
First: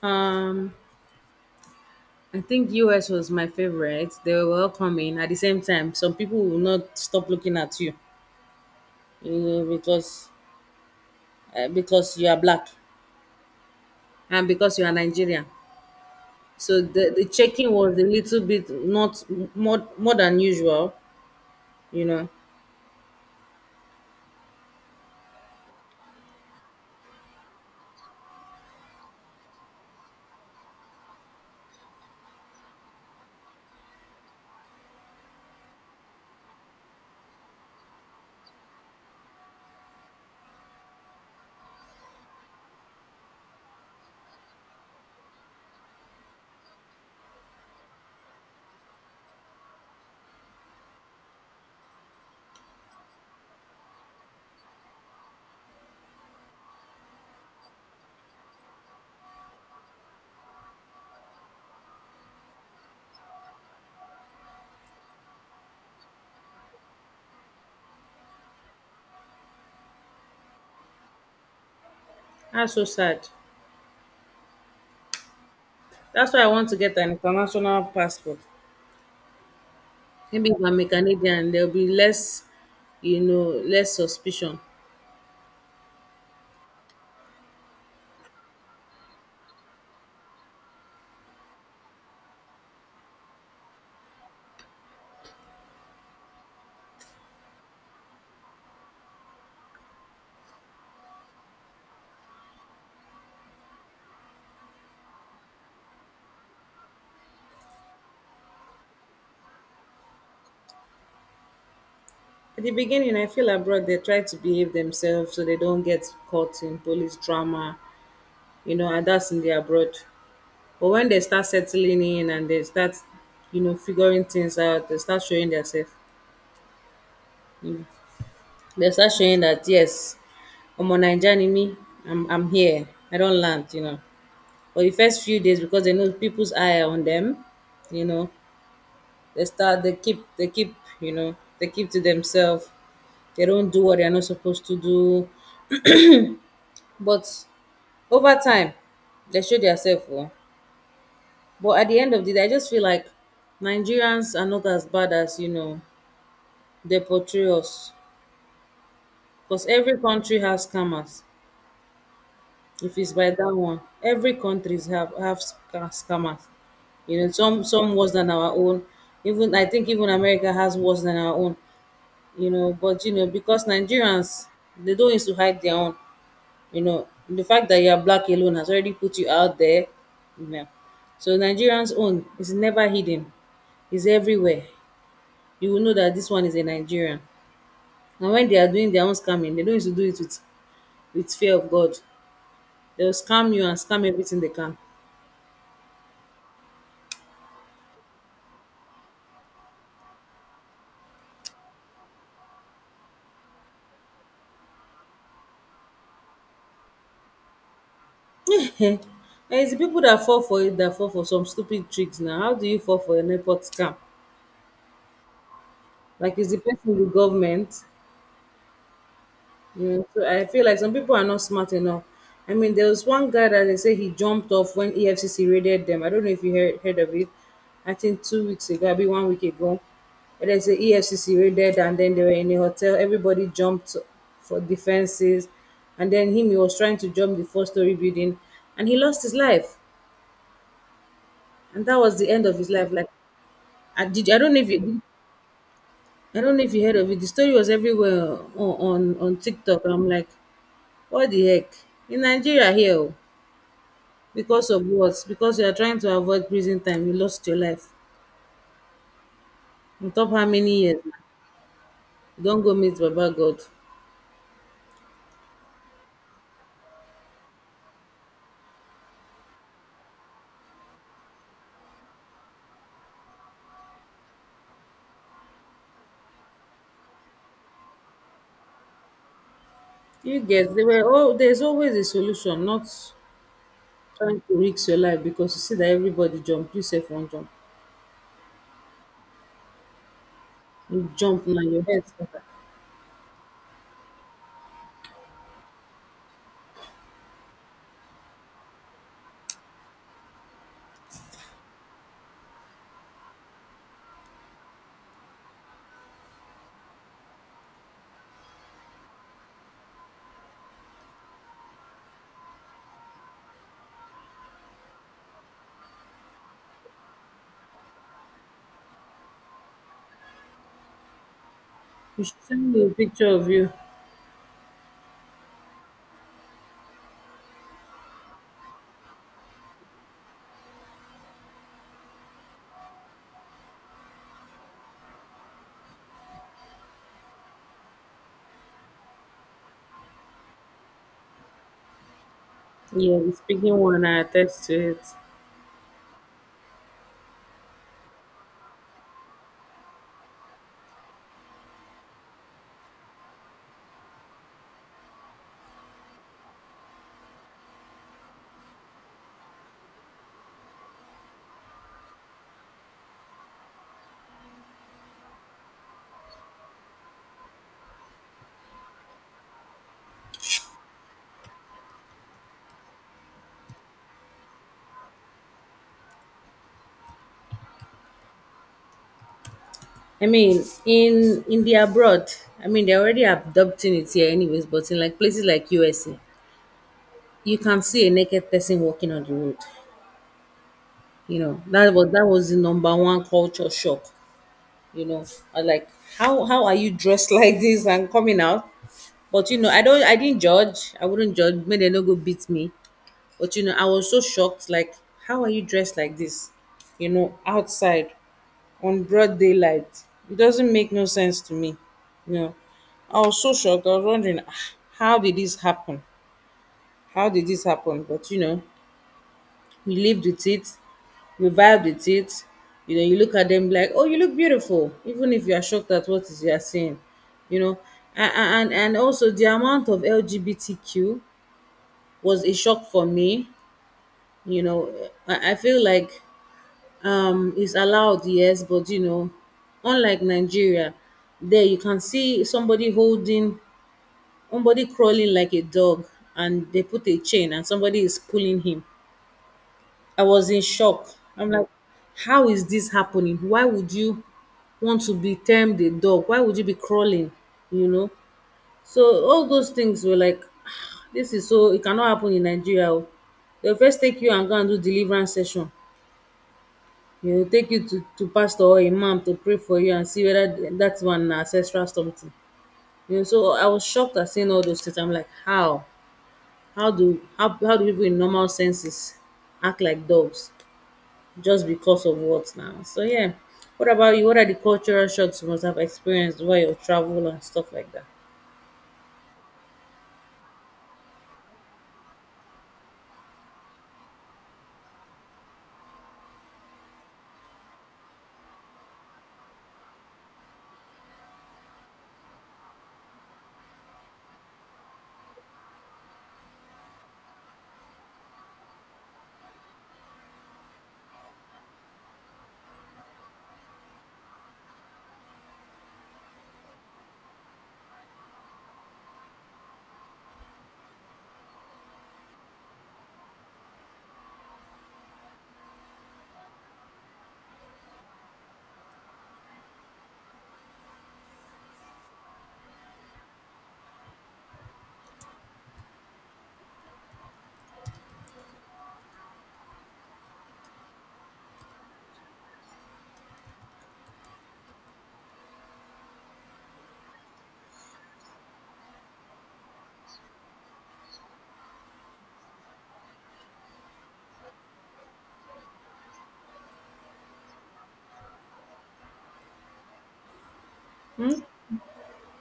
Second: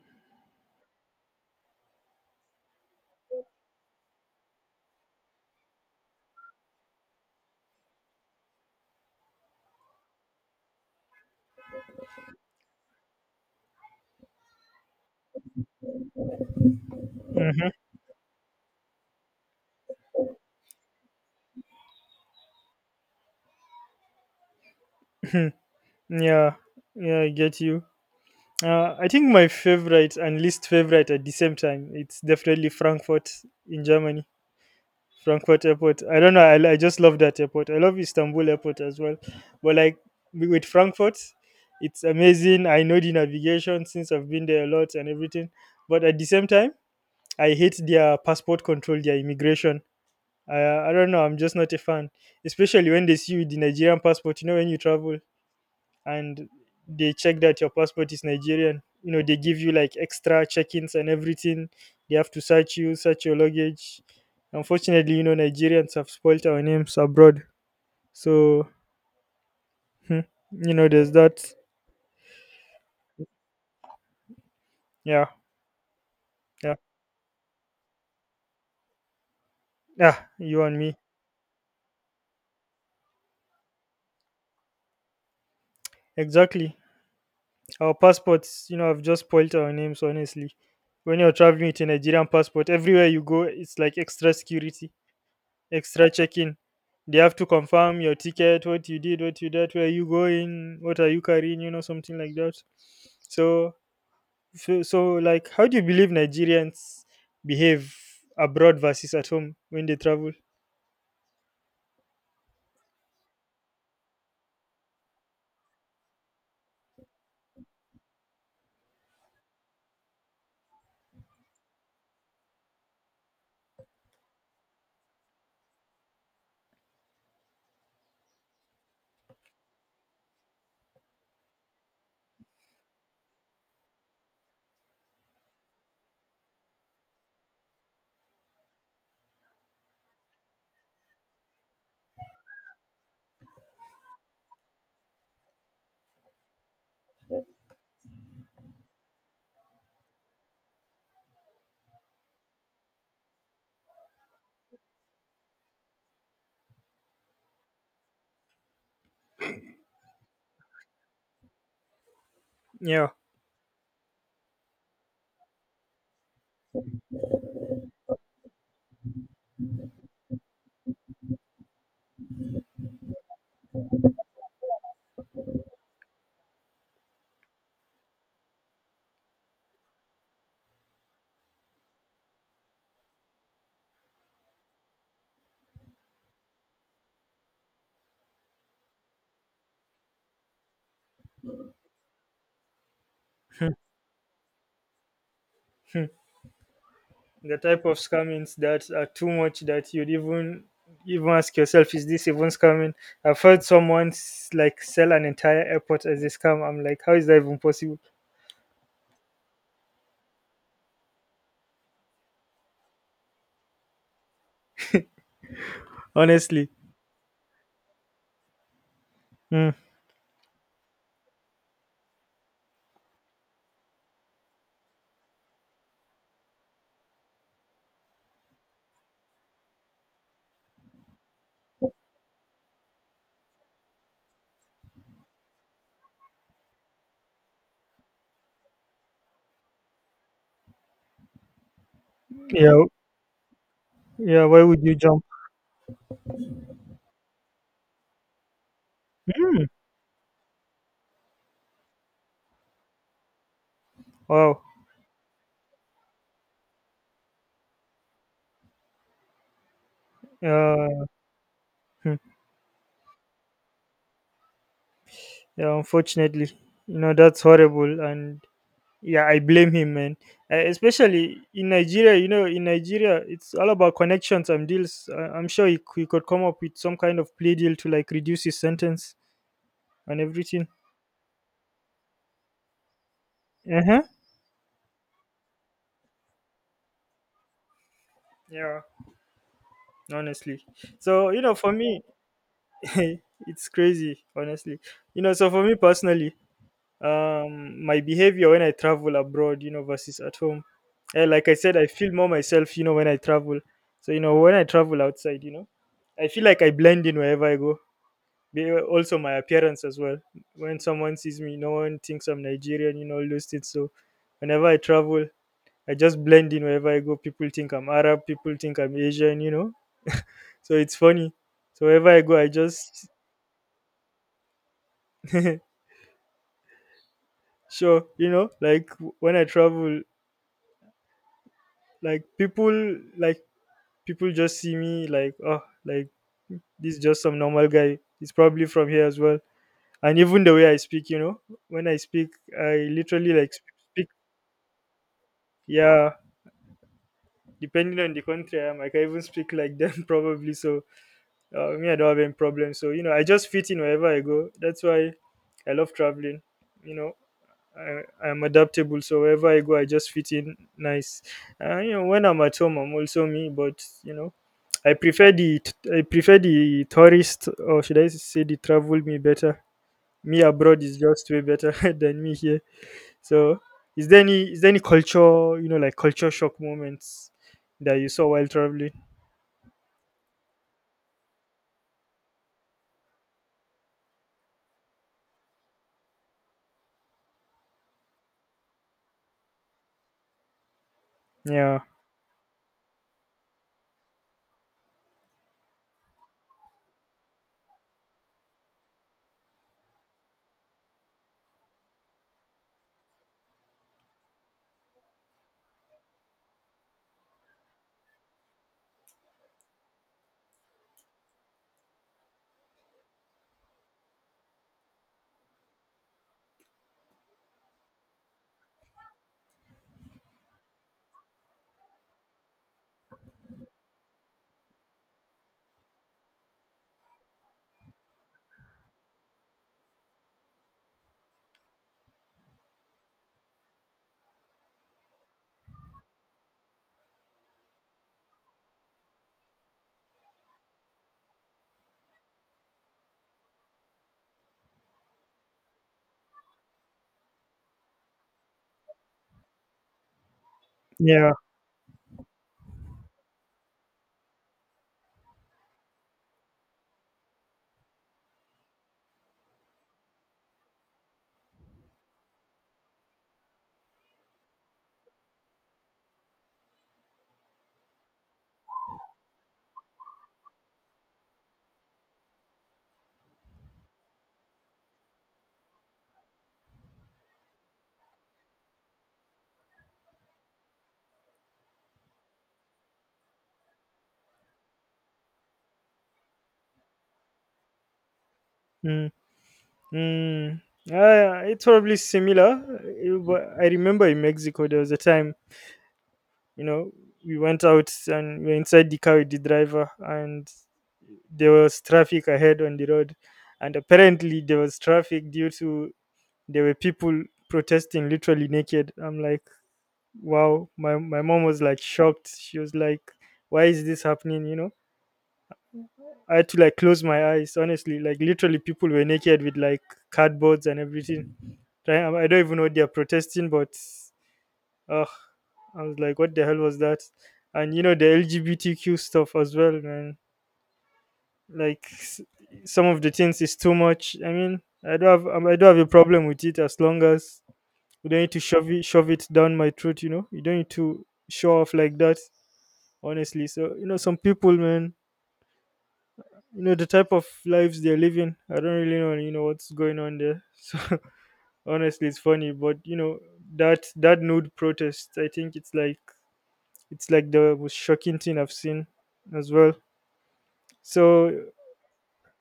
Speaker 2: Um, I think US was my favorite. They were welcoming. At the same time, some people will not stop looking at you, uh, because because you are black and because you are Nigerian. So the checking was a little bit not more than usual, you know.
Speaker 1: Mhm. Yeah. Yeah, I get you. I think my favorite and least favorite at the same time, it's definitely Frankfurt in Germany. Frankfurt airport. I don't know. I just love that airport. I love Istanbul airport as well. But like with Frankfurt, it's amazing. I know the navigation since I've been there a lot and everything. But at the same time, I hate their passport control, their immigration. I don't know. I'm just not a fan, especially when they see you with the Nigerian passport. You know when you travel and they check that your passport is Nigerian. You know they give you like extra check-ins and everything. They have to search you, search your luggage. Unfortunately, you know Nigerians have spoilt our names abroad. So hmm, you know there's that.
Speaker 2: That's so sad.
Speaker 1: Yeah,
Speaker 2: That's why I want
Speaker 1: yeah,
Speaker 2: to get an international passport.
Speaker 1: yeah.
Speaker 2: Maybe if
Speaker 1: You and
Speaker 2: I'm a
Speaker 1: me
Speaker 2: Canadian, there'll be less, you know, less suspicion.
Speaker 1: exactly. Our passports, you know, have just spoilt our names. Honestly, when you're traveling with a Nigerian passport, everywhere you go, it's like extra security, extra check-in. They have to confirm your ticket, what you did, where you going, what are you carrying, you know, something like that. So, so like, how do you believe Nigerians behave abroad versus at home when they travel?
Speaker 2: At the beginning, I feel abroad they try to behave themselves so they don't get caught in police drama, you know, and that's in the abroad. But when they start settling in and they start, you know, figuring things out, they start showing themselves. They start showing that yes, I'm on Nigerian me, I'm here. I don't land, you know. For the first few days, because they know people's eye are on them, you know, they start they keep you know they keep to themselves. They don't do what they are not supposed to do. But over time, they show themselves. Oh, but at the end of the day, I just feel like Nigerians are not as bad as you know they portray us. Because every country has scammers. If
Speaker 1: Yeah,
Speaker 2: it's by that one, every countries have scammers. You know, some worse than our own. Even I think even America has worse than our own. You know, but you know, because Nigerians, they don't used to hide their own. You know, the fact that you are black alone has already put you out there, you know. So Nigerians own is never hidden. It's everywhere. You will know that this one is a Nigerian. And when they are doing their own scamming, they don't need to do it with fear of God. They'll scam you and scam everything they can.
Speaker 1: hmm. The type of scammings that are too much that you'd even ask yourself, is this even scamming? I've heard someone like sell an entire airport as a scam. I'm like, how is that even possible?
Speaker 2: *laughs* And it's the people that fall for it that fall for some stupid tricks now. How do you fall for a network scam? Like, is the
Speaker 1: Honestly,
Speaker 2: person the government?
Speaker 1: hmm.
Speaker 2: Mm, so I feel like some people are not smart enough. I mean, there was one guy that they say he jumped off when EFCC raided them. I don't know if you heard of it. I think 2 weeks ago, maybe 1 week ago. And there's a EFCC raided, and then they were in a hotel. Everybody jumped for defenses, and then him, he was trying to jump the four-story building, and he lost his life, and that was the end of his
Speaker 1: Yeah,
Speaker 2: life. Like, I did. I
Speaker 1: yeah.
Speaker 2: don't know
Speaker 1: Why
Speaker 2: if
Speaker 1: would you
Speaker 2: you.
Speaker 1: jump?
Speaker 2: I don't know if you heard of it. The story was everywhere on TikTok. I'm like, what the heck? In Nigeria here oo,
Speaker 1: Wow.
Speaker 2: because of what? Because you are trying to avoid prison time, you lost your life. On top how many years
Speaker 1: Uh,
Speaker 2: na?
Speaker 1: hmm,
Speaker 2: You don go meet baba God.
Speaker 1: yeah, unfortunately, you know that's horrible, and yeah, I blame him, man. Especially in Nigeria, you know, in Nigeria, it's all about connections and deals. I'm sure he could come up with some kind of plea deal to like reduce his sentence and
Speaker 2: You
Speaker 1: everything.
Speaker 2: get they were oh, there's always a solution, not
Speaker 1: Uh huh.
Speaker 2: trying to risk your life because you see that everybody jump, you safe one jump.
Speaker 1: Yeah, honestly.
Speaker 2: You
Speaker 1: So you
Speaker 2: jump
Speaker 1: know,
Speaker 2: now,
Speaker 1: for
Speaker 2: your
Speaker 1: me,
Speaker 2: head scatter.
Speaker 1: *laughs* it's crazy, honestly. So for me personally, my behavior when I travel abroad, versus at home. Like I said, I feel more myself when I travel. So when I travel outside, I feel like I blend in wherever I go. Also my appearance as well. When someone sees me, no one thinks I'm Nigerian, all those things. So whenever I travel, I just blend in wherever I go. People think I'm Arab, people think I'm Asian. So it's funny. So wherever I
Speaker 2: You
Speaker 1: go,
Speaker 2: should
Speaker 1: I
Speaker 2: send me a
Speaker 1: just
Speaker 2: picture of you.
Speaker 1: *laughs* sure, like when I travel, like, people like, people just see me like, oh, like this is just some normal guy. He's probably from here as well. And even the way I speak, when I speak, I
Speaker 2: Yeah, the
Speaker 1: literally like
Speaker 2: speaking one,
Speaker 1: speak,
Speaker 2: I attest to it.
Speaker 1: yeah, depending on the country I am, I can even speak like them *laughs* probably. So, me, I don't have any problem. So, I just fit in wherever I go. That's why I love traveling, you know. I'm adaptable, so wherever I go, I just fit in nice. When I'm at home, I'm also me, but I prefer the tourist, or should I say, the travel me better. Me abroad is just way better *laughs* than me here. So, is there any culture, like culture shock moments that you saw while traveling?
Speaker 2: I mean, in the abroad, I mean they're already adopting it here anyways, but in like places like USA, you can see a naked person walking on the road. You know,
Speaker 1: Yeah,
Speaker 2: that was the number one culture shock. You know, I like, how are you dressed *laughs* like this and coming out? But you know, I don't, I didn't judge. I wouldn't judge. May they no go beat me. But you know, I was so shocked. Like, how are you dressed like this? You know, outside on broad daylight. It doesn't make no sense to me, you know. I was so shocked. I was wondering, "Ah, how did this happen? How did this happen?" But you know, you lived with it, you vibed with it, you know, you look at them like, oh, you look beautiful, even if you are shocked at what is you are seeing, you know. And also the amount of LGBTQ was a shock for me. You know, I feel like it's allowed, yes, but you know, unlike Nigeria, there you can see somebody holding, somebody crawling like a dog, and they put a chain and somebody is pulling him. I was in shock.
Speaker 1: yeah.
Speaker 2: I'm like, how is this happening? Why would you want to be termed a dog? Why would you be crawling? You know? So all those things were like, *sighs* "Ah, this is so, it cannot happen in Nigeria. Oh." They'll first take you and go and do deliverance session. You know, take you to pastor or imam to pray for you and see whether that one na ancestral something. You know, so I was shocked at seeing all those things. I'm like, how? How do people in normal senses act like dogs? Just because of what now. So yeah. What about you? What are the cultural shocks you must have experienced while you travel and stuff like that?
Speaker 1: Mm. Mm. It's probably similar, but I remember in Mexico there was a time you know we went out and we were inside the car with the driver, and there was traffic ahead on the road, and apparently there was traffic due to there were people protesting literally naked. I'm like, wow. My mom was like shocked. She was like, why is this happening? I had to like close my eyes honestly, like literally people were naked with like cardboards and everything. I don't even know what they're protesting. But ugh, I was like, what the hell was that? And you know the LGBTQ stuff as well, man. Like, some of the things is too much. I mean, I don't have a problem with it as long as you don't need to shove it down my throat. You don't need to show off like that. Honestly, so some people, man. You know the type of lives they're living. I don't really know. You know what's going on there. *laughs* So honestly, it's funny, but that nude protest, I think it's like the most shocking thing I've seen as well. So,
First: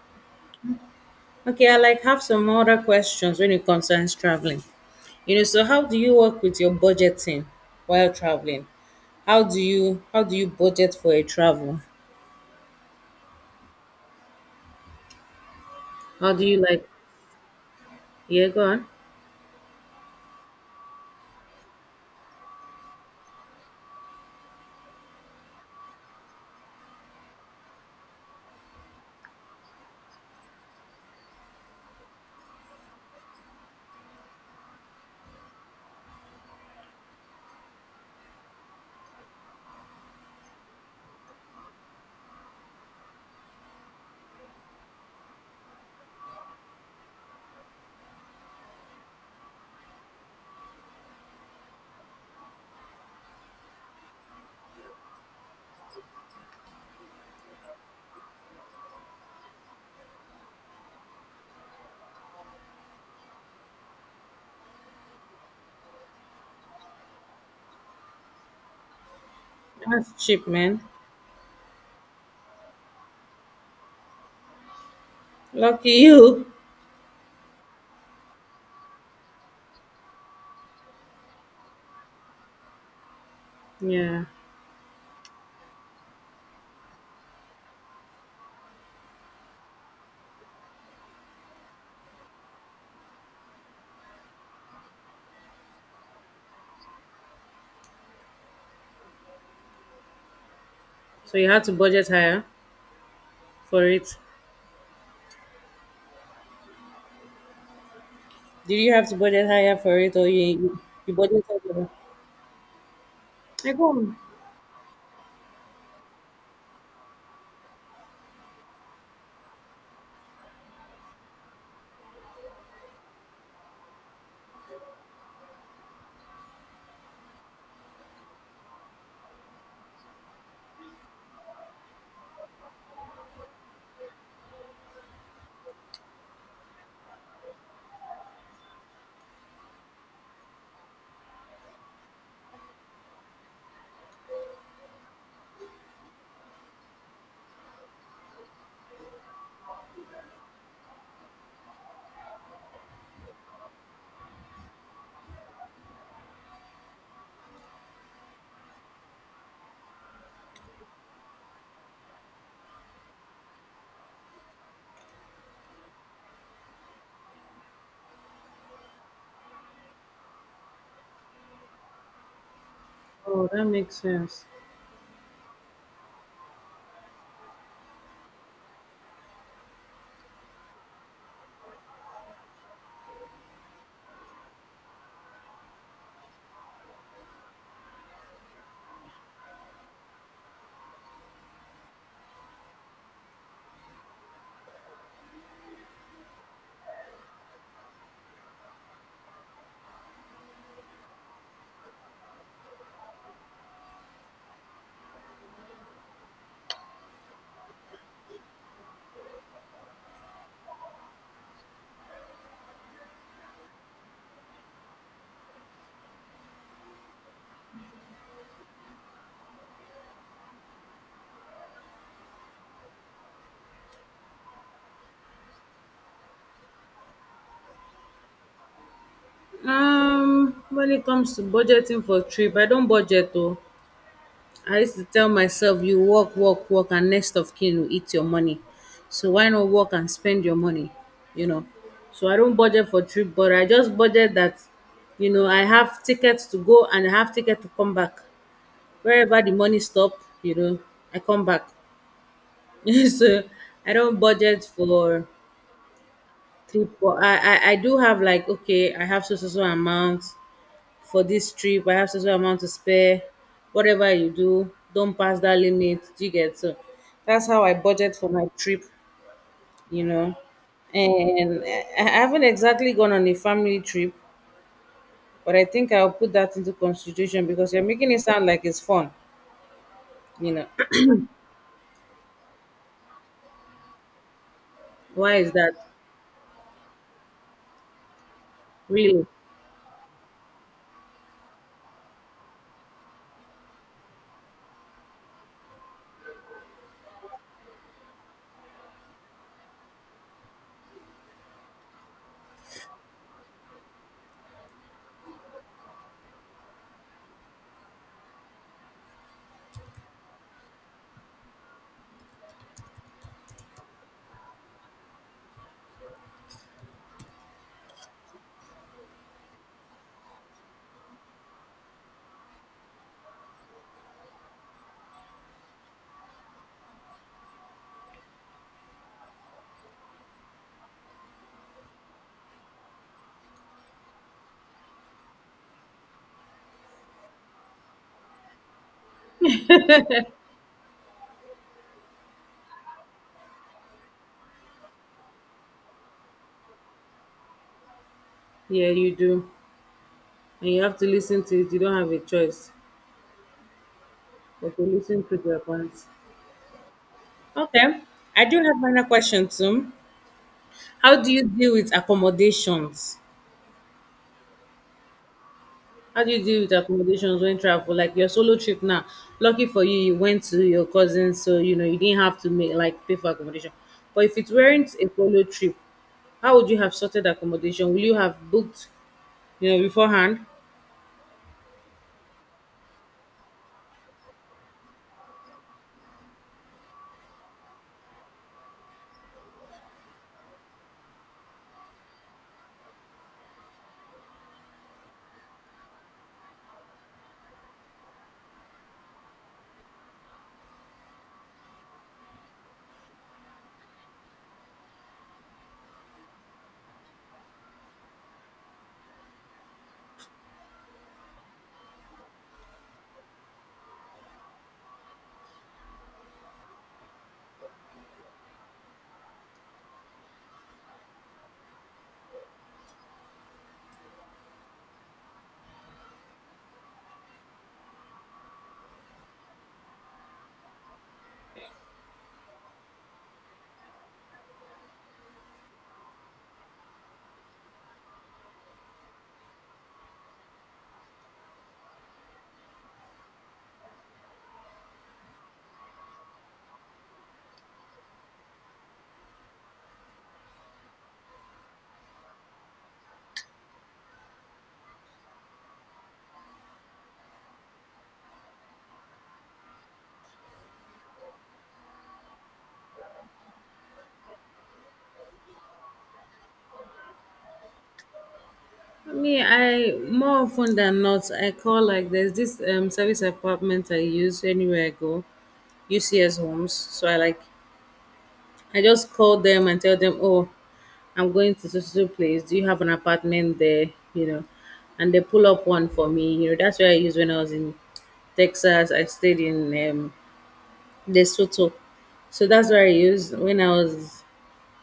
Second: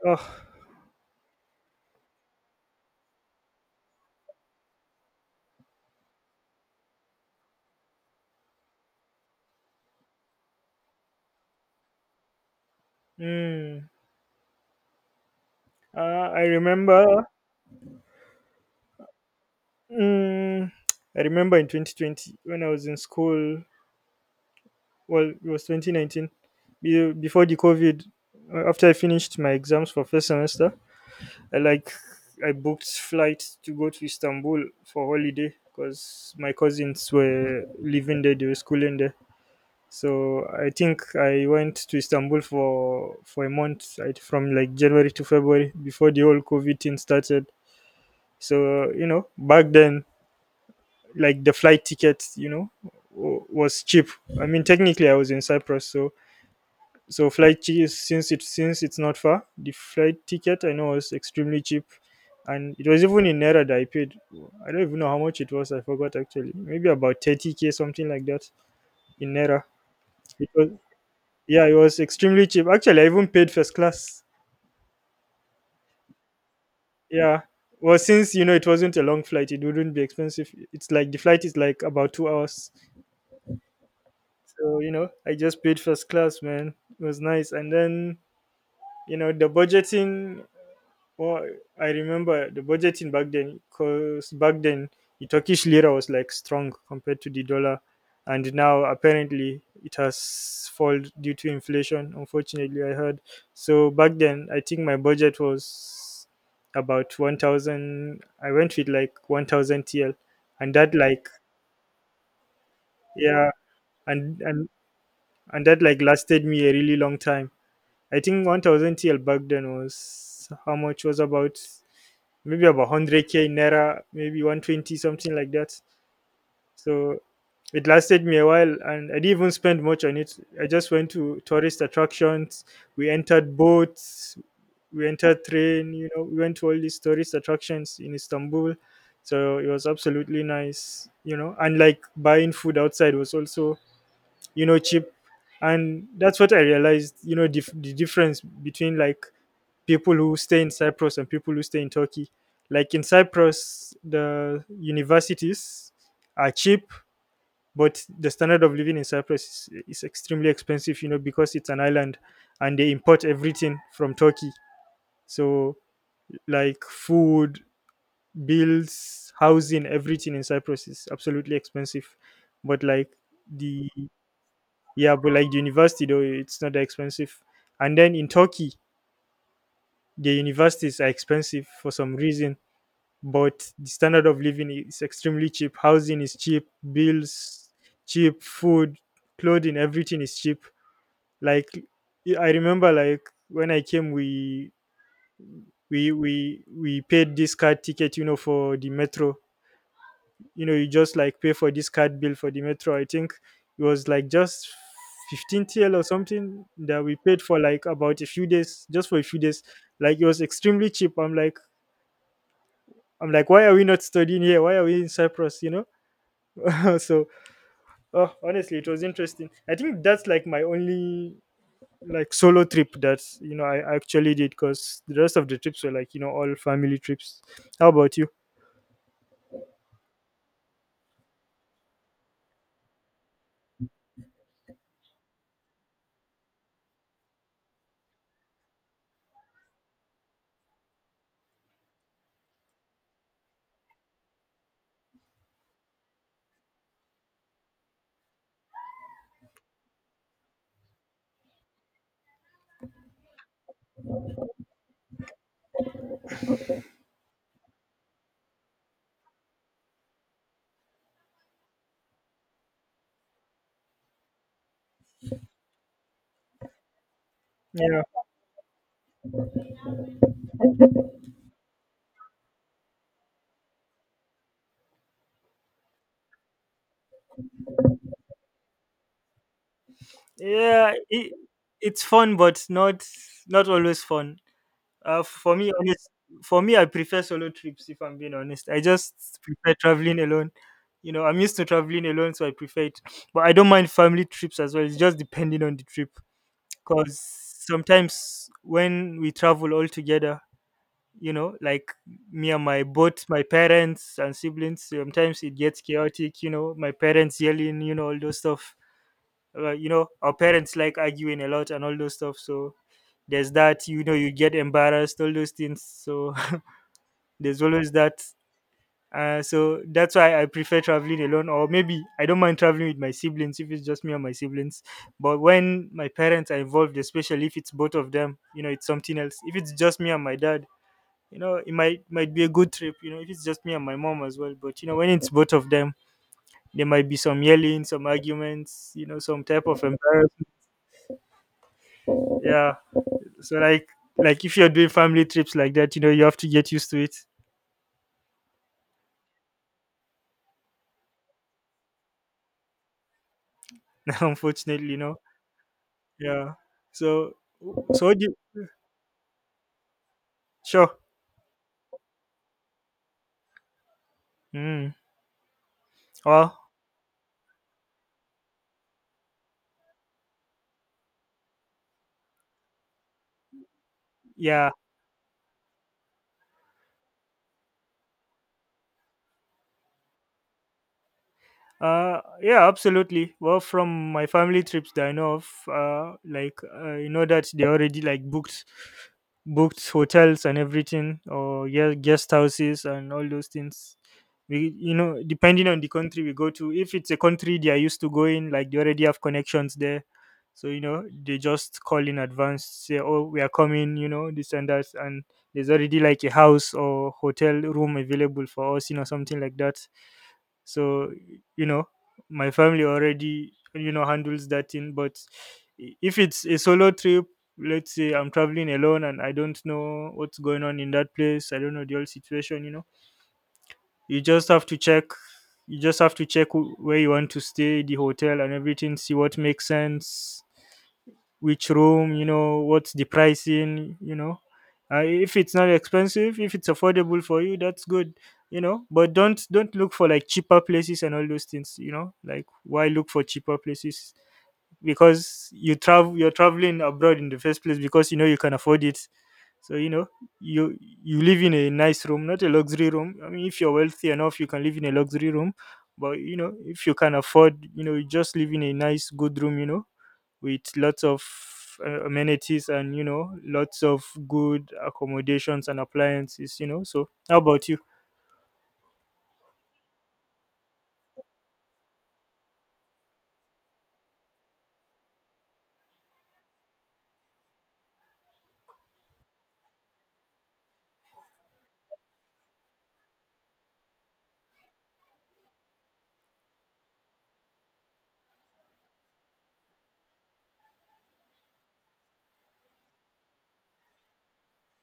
Speaker 1: oh,
Speaker 2: Okay, I like have some other questions when it concerns traveling. You know, so how do you work with your budgeting while traveling? How do you budget for a travel?
Speaker 1: mm, uh,
Speaker 2: How
Speaker 1: I
Speaker 2: do you like,
Speaker 1: remember,
Speaker 2: yeah, go on.
Speaker 1: mm, I remember in 2020 when I was in school. Well, it was 2019, before the COVID. After I finished my exams for first semester, I like I booked flight to go to Istanbul for holiday because my cousins were living there. They were schooling there. So I think I went to Istanbul for a month, from like January to February before the whole COVID thing started. So back then, like, the flight ticket, was cheap. I mean, technically I was in Cyprus, so flight tickets, since it's not far, the flight ticket, I know, was extremely cheap. And it was even in naira that I paid. I don't even know how much it was, I forgot actually. Maybe about 30K, something like that, in naira.
Speaker 2: That's cheap,
Speaker 1: It was
Speaker 2: man.
Speaker 1: Yeah, it was extremely cheap. Actually, I even paid first class.
Speaker 2: Lucky you.
Speaker 1: Yeah. Well, since it wasn't a long flight, it wouldn't be expensive. It's like the flight is like about 2 hours.
Speaker 2: Yeah.
Speaker 1: So, I just paid first class, man. It was nice. And then, you know, the budgeting well, I remember the budgeting back then, because back then the Turkish lira was like strong compared to the dollar, and now apparently it has fallen due
Speaker 2: So
Speaker 1: to
Speaker 2: you had to budget
Speaker 1: inflation.
Speaker 2: higher
Speaker 1: Unfortunately, I heard.
Speaker 2: for
Speaker 1: So back
Speaker 2: it.
Speaker 1: then, I think my budget was about 1,000. I
Speaker 2: Did
Speaker 1: went with
Speaker 2: you have to
Speaker 1: like one
Speaker 2: budget higher
Speaker 1: thousand
Speaker 2: for
Speaker 1: TL,
Speaker 2: it or
Speaker 1: and
Speaker 2: you
Speaker 1: that
Speaker 2: you
Speaker 1: like,
Speaker 2: budgeted?
Speaker 1: yeah,
Speaker 2: I go on.
Speaker 1: and and and that like lasted me a really long time. I think 1,000 TL back then was how much, was about maybe about 100K in naira, maybe 120, something like that. So it lasted me a while, and I didn't even spend much on it. I just went to tourist attractions. We entered boats, we entered train. We went to all these tourist attractions in Istanbul. So it was absolutely nice. And like buying food outside was also cheap, and that's what I realized. The difference between like people who stay in Cyprus and people who stay in Turkey. Like in Cyprus, the universities are cheap, but the standard of living in Cyprus is extremely expensive, because it's an island and they import everything from Turkey. So, like, food, bills, housing, everything in Cyprus is absolutely expensive. But, like,
Speaker 2: Oh, that
Speaker 1: the
Speaker 2: makes sense.
Speaker 1: yeah, but like the university, though, it's not that expensive. And then in Turkey, the universities are expensive for some reason, but the standard of living is extremely cheap. Housing is cheap, bills cheap, food, clothing, everything is cheap. Like I remember, like when I came, we paid this card ticket, for the metro. You just like pay for this card bill for the metro. I think it was like just 15 TL or something that we paid for like about a few days, just for a few days. Like it was extremely cheap. I'm like, why are we not studying here? Why are we in Cyprus? *laughs* So, oh, honestly, it was interesting. I think that's like my only like solo trip that I actually did because the rest of the trips were like all family trips. How about you?
Speaker 2: When it comes to budgeting for trip, I don't budget though. I used to tell myself, you work, work, work, and next of kin will eat your money. So why not work and spend your money? You know. So I don't budget for trip, but I just budget that, I have tickets to go and I have ticket to come back. Wherever the money stop, you know, I come back. *laughs* So I don't budget for trip, but I do have like, okay, I have so so so amount for this trip. I have so so amount to spare. Whatever you do, don't pass that limit. Do you get so? That's how I
Speaker 1: Yeah,
Speaker 2: budget for my trip, you know. And I haven't exactly gone on a family trip, but I think I'll put that into consideration because you're making it sound like it's fun, you know.
Speaker 1: yeah, it's fun, but not always fun. Uh,
Speaker 2: Why is
Speaker 1: for me,
Speaker 2: that?
Speaker 1: honest, for me, I prefer solo trips. If I'm being honest, I just
Speaker 2: Really?
Speaker 1: prefer traveling alone. I'm used to traveling alone, so I prefer it. But I don't mind family trips as well. It's just depending on the trip, because sometimes when we travel all together, like, me and my both my parents and siblings, sometimes it gets chaotic, my parents yelling, all those stuff. Our parents like arguing a lot and all those stuff. So there's that, you get embarrassed, all those things. So *laughs* there's always that. So that's why I prefer traveling alone, or maybe I don't mind traveling with my siblings if it's just me and my siblings. But when my parents are involved, especially if it's both of them, it's something else. If it's just me and my dad, it might be a good trip. If it's just me and my mom as well, but when it's both of them, there might be some yelling, some arguments, some type of embarrassment. Yeah, so like if you're doing family trips like that, you have to get used to it.
Speaker 2: Yeah, you do. And you have to listen to it. You don't have a choice
Speaker 1: *laughs*
Speaker 2: but to
Speaker 1: Unfortunately.
Speaker 2: listen to their points.
Speaker 1: Yeah, so
Speaker 2: Okay.
Speaker 1: so
Speaker 2: I do have another question too.
Speaker 1: sure.
Speaker 2: How do you deal with accommodations?
Speaker 1: Mm.
Speaker 2: How do you
Speaker 1: Well,
Speaker 2: deal with accommodations when travel? Like your solo trip now. Lucky for you, you went to your cousin, so you know you didn't have to make like pay for accommodation. But if it
Speaker 1: yeah.
Speaker 2: weren't a solo trip, how would you have sorted accommodation? Will you have booked beforehand?
Speaker 1: Yeah, absolutely. Well, from my family trips that I know of, like you know that they already like booked hotels and everything, or yeah, guest houses and all those things. We, depending on the country we go to, if it's a country they are used to going, like they already have connections there, so they just call in advance, say, oh, we are coming, this and that, and there's already like a house or hotel room available for us, something like that. So you know my family already handles that thing, but if it's a solo trip, let's say I'm traveling alone and I don't know what's going on in that place, I don't know the whole situation. You just have to check you just have to check where you want to stay, the hotel and everything, see what makes sense, which room, what's the pricing. If it's not expensive, if it's affordable for you, that's good. But don't look for like cheaper places and all those things. Like why look for cheaper places? Because you're traveling abroad in the first place because you know you can afford it. So you live in a nice room, not a luxury room. I mean, if you're wealthy enough, you can live in a luxury room. But if you can afford, you just live in a nice, good room. You know, with lots of amenities and lots of good accommodations and appliances, so how about you?
Speaker 2: I mean, I more often than not, I call like there's this service apartment I use anywhere I go, UCS homes. So I like I just call them and tell them, oh, I'm going to so so so place. Do you have an apartment there? You know, and they pull up one for me. You know, that's where I used when I was in Texas. I stayed in Lesotho, so that's where I used when I was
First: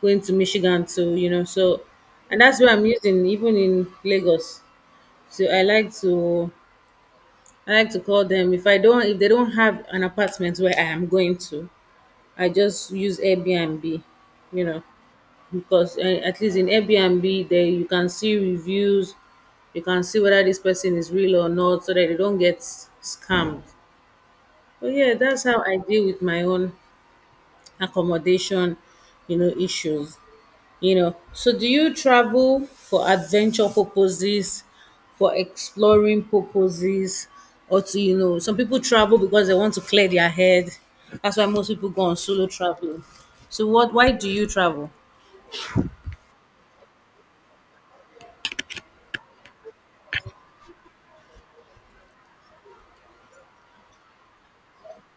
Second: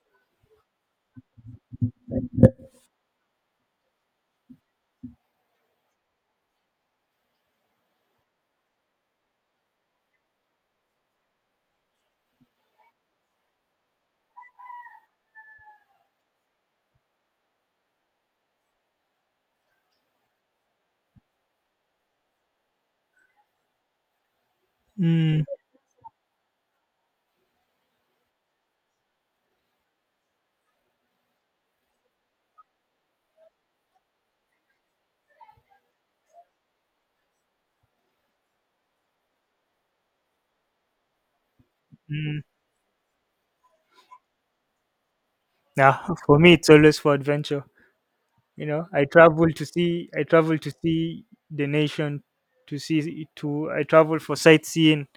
Speaker 2: going to Michigan too. You know, so and that's where I'm using even in Lagos. So I like to call them if I don't if they don't have an apartment where I am going to, I just use Airbnb. You know, because at least in Airbnb there you can see reviews, you can see whether this person is real or not, so that they don't get scammed. But yeah,
Speaker 1: mm,
Speaker 2: that's how I deal with my own accommodation issues. You know, so do you travel for adventure purposes, for exploring purposes, or to you know, some people travel because they want to clear their head. That's why most people go on
Speaker 1: mm,
Speaker 2: solo traveling. So what? Why do you travel?
Speaker 1: nah, for me it's always for adventure. I travel to see. I travel to see the nation, to see to I travel for sightseeing.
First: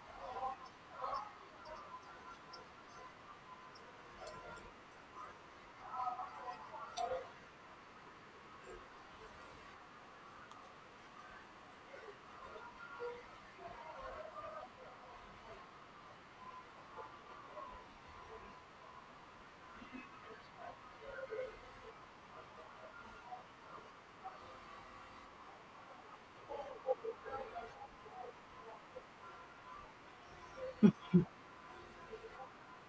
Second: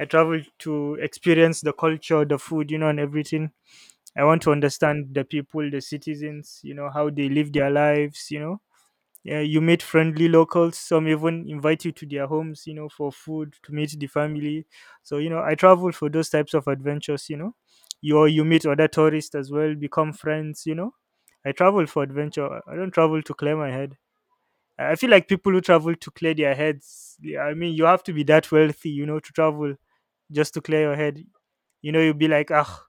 Speaker 1: I travel to experience the culture, the food, and everything. I want to understand the people, the citizens, how they live their lives. Yeah, you meet friendly locals. Some even invite you to their homes, you know, for food, to meet the family. So, I travel for those types of adventures. You know, you or you meet other tourists as well, become friends. You know, I travel for adventure. I don't travel to clear my head. I feel like people who travel to clear their heads. Yeah, I mean, you have to be that wealthy, you know, to travel just to clear your head. You know, you'll be like, ah,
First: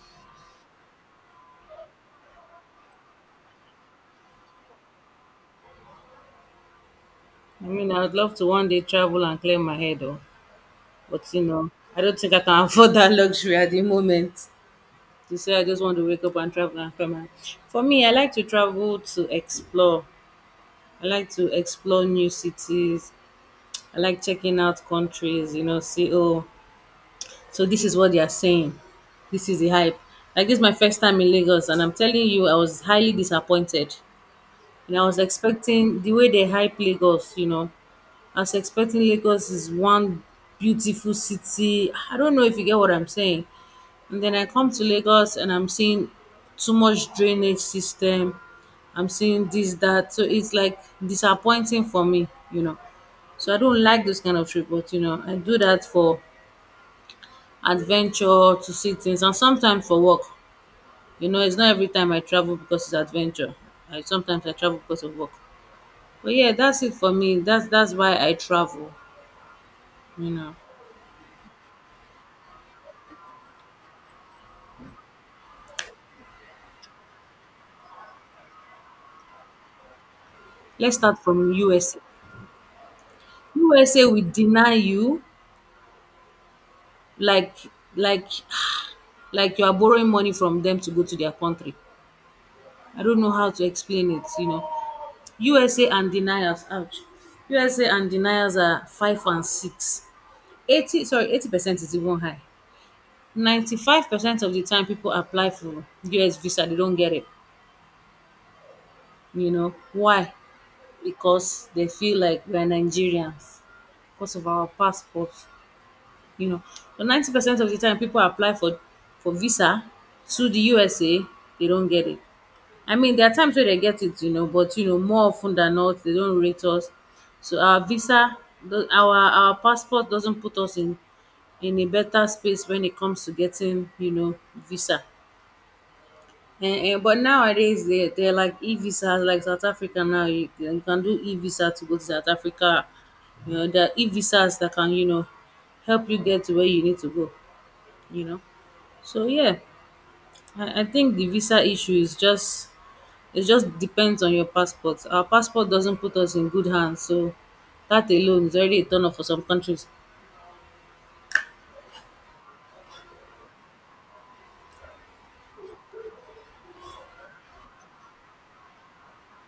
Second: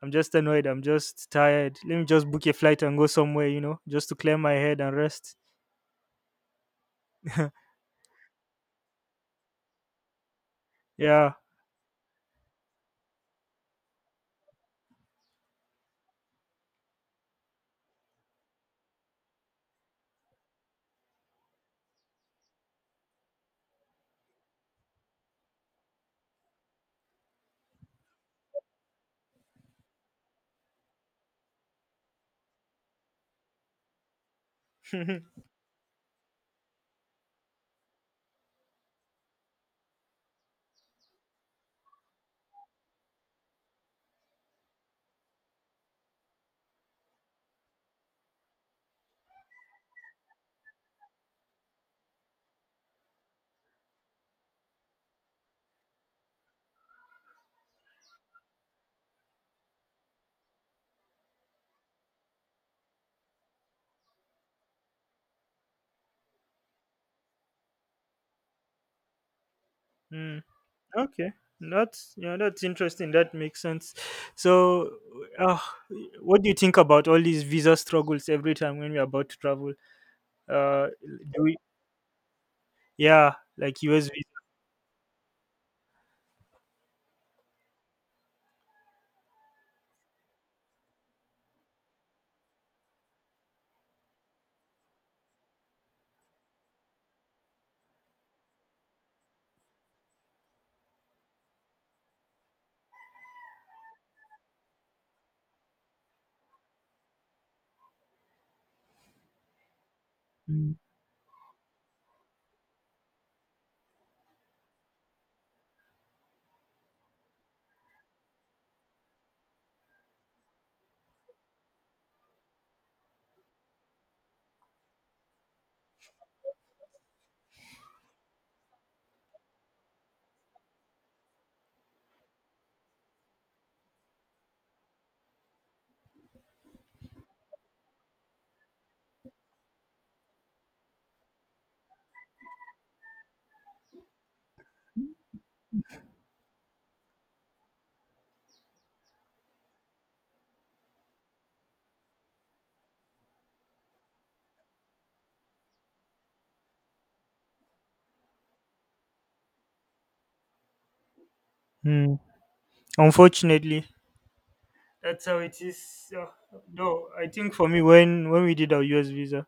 Speaker 1: I'm just annoyed. I'm just tired. Let me just book a flight and go somewhere. You know, just to clear my head and rest.
Speaker 2: I mean, I would love to one day travel and clear my head, oh, but
Speaker 1: Yeah. *laughs*
Speaker 2: you know, I don't think I can *laughs* afford that luxury at the moment. To say I just want to wake up and travel and clear my— For me, I like to travel to explore. I like to explore new cities. I like checking out countries, you know, see, oh, so this is what they are saying. This is the hype. Like, this is my first time in Lagos, and I'm telling you, I was highly disappointed. And I was expecting the way they hype Lagos, you know, as expecting Lagos is one beautiful city. I don't know if you get what I'm saying. And then I come to Lagos and I'm seeing too much drainage system. I'm seeing this, that. So it's like disappointing for me, you know. So I don't like this kind of trip, but you know, I do that for adventure, to see things, and sometimes for work. You know, it's not every time I travel because it's adventure. I sometimes I travel because of work. But yeah, that's it for me. That's why I travel, you
Speaker 1: Mm.
Speaker 2: know.
Speaker 1: Okay, that's that's interesting. That makes sense. So, uh, what do you think about all these visa struggles every time when we're about to travel? Uh,
Speaker 2: Let's start
Speaker 1: do
Speaker 2: from
Speaker 1: we?
Speaker 2: USA.
Speaker 1: Yeah, like US
Speaker 2: USA
Speaker 1: visa.
Speaker 2: will deny you like like like you are borrowing money from them to go to their country. I don't know how to explain it, you know. USA and deniers, ouch. USA and deniers are five and six. 80, sorry, 80% is even high. 95% of the time people apply for US visa, they don't get it. You know why?
Speaker 1: Mm.
Speaker 2: Because they feel like we're Nigerians because of our passports, you know. But 90% of the time, people apply for visa to the USA, they don't get it. I mean, there are times where they get it, you know, but you know, more often than not, they don't rate us. So our visa, the, our passport doesn't put us in a better space when it comes to getting, you know, visa. And but nowadays they they're like e visas, like South Africa now. You can do e visa to go to South Africa. You know, there are e visas that can you know help you get to where you need to go, you know, so yeah, I think the visa issue is just it just depends on your passport. Our passport doesn't put us in good hands, so that alone is already a turn off for some countries.
Speaker 1: Mm. Unfortunately, that's how it is. No, I think for me, when we did our US visa,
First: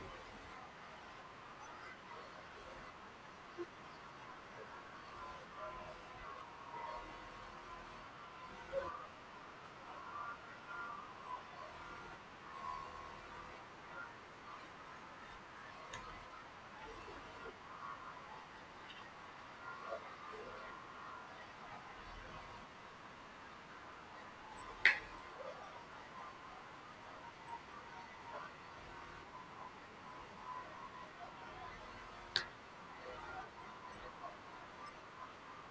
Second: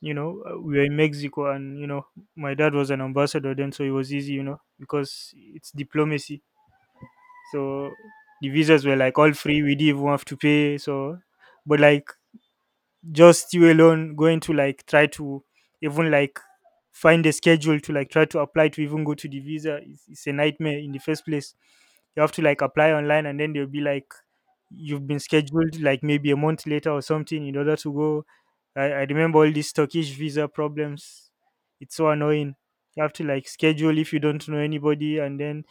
Speaker 1: you know, we were in Mexico, and you know, my dad was an ambassador then, so it was easy, you know, because it's diplomacy. So the visas were like all free. We didn't even have to pay. So, but like just you alone going to like try to even like find a schedule to like try to apply to even go to the visa is a nightmare in the first place. You have to like apply online, and then they'll be like, you've been scheduled like maybe a month later or something in order to go. I remember all these Turkish visa problems. It's so annoying. You have to like schedule if you don't know anybody, and then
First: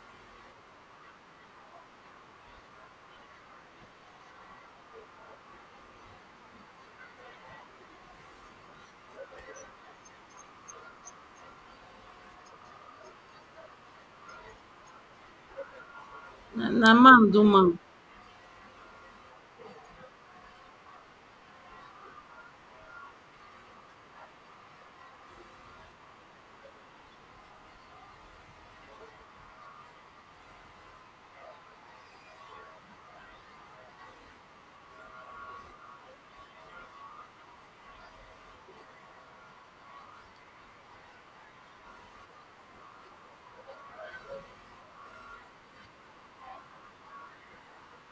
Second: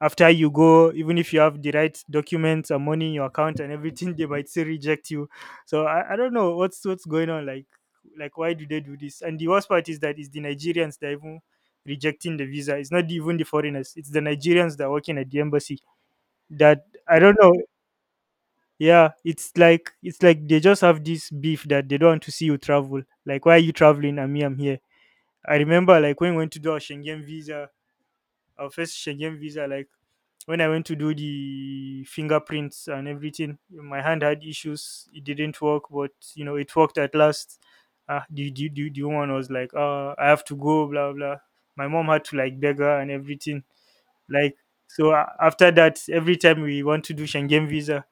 Speaker 1: after you go, even if you have the right documents and money in your account and everything, they might still reject you. So I don't know what's going on. Like why do they do this? And the worst part is that it's the Nigerians that are even rejecting the visa. It's not even the foreigners. It's the Nigerians that are working at the embassy,
Speaker 2: Na
Speaker 1: that
Speaker 2: na
Speaker 1: I
Speaker 2: ma'am
Speaker 1: don't
Speaker 2: do
Speaker 1: know.
Speaker 2: ma'am.
Speaker 1: Yeah, it's like, they just have this beef that they don't want to see you travel. Like, why are you traveling and me, I'm here? I remember like when we went to do our Schengen visa, like when I went to do the fingerprints and everything, my hand had issues. It didn't work, but you know, it worked at last. The, woman was like, I have to go, blah, blah. My mom had to like beg her and everything. Like, so after that, every time we want to do Schengen visa,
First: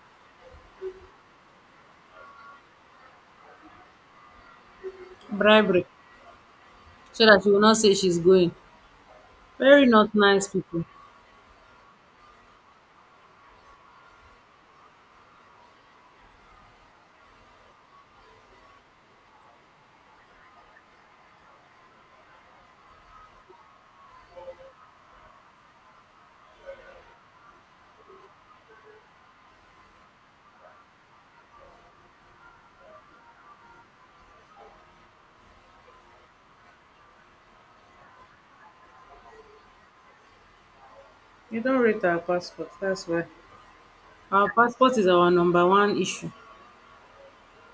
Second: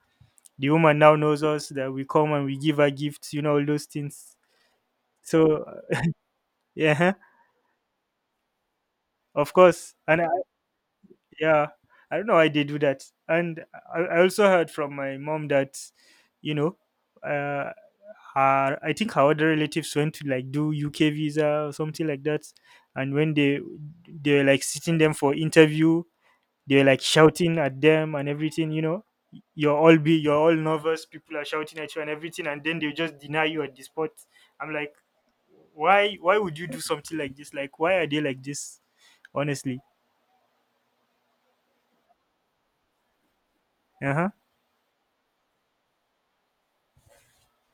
Speaker 1: the woman now knows us, that we come and we give her gifts, you know, all those things. So,
Speaker 2: Bribery,
Speaker 1: yeah, *laughs*
Speaker 2: so that she will not say she's going.
Speaker 1: of
Speaker 2: Very
Speaker 1: course.
Speaker 2: not
Speaker 1: And
Speaker 2: nice people.
Speaker 1: yeah, I don't know why they do that. And I also heard from my mom that you know uh I think her other relatives went to like do UK visa or something like that. And when they were like sitting them for interview, they were like shouting at them and everything. You know, you're all be you're all nervous, people are shouting at you and everything, and then they just deny you at the spot. I'm like, why, would you do something like this? Like, why are they like this, honestly?
Speaker 2: You don't rate our passport, that's why.
Speaker 1: Uh-huh.
Speaker 2: Our passport is our number one issue.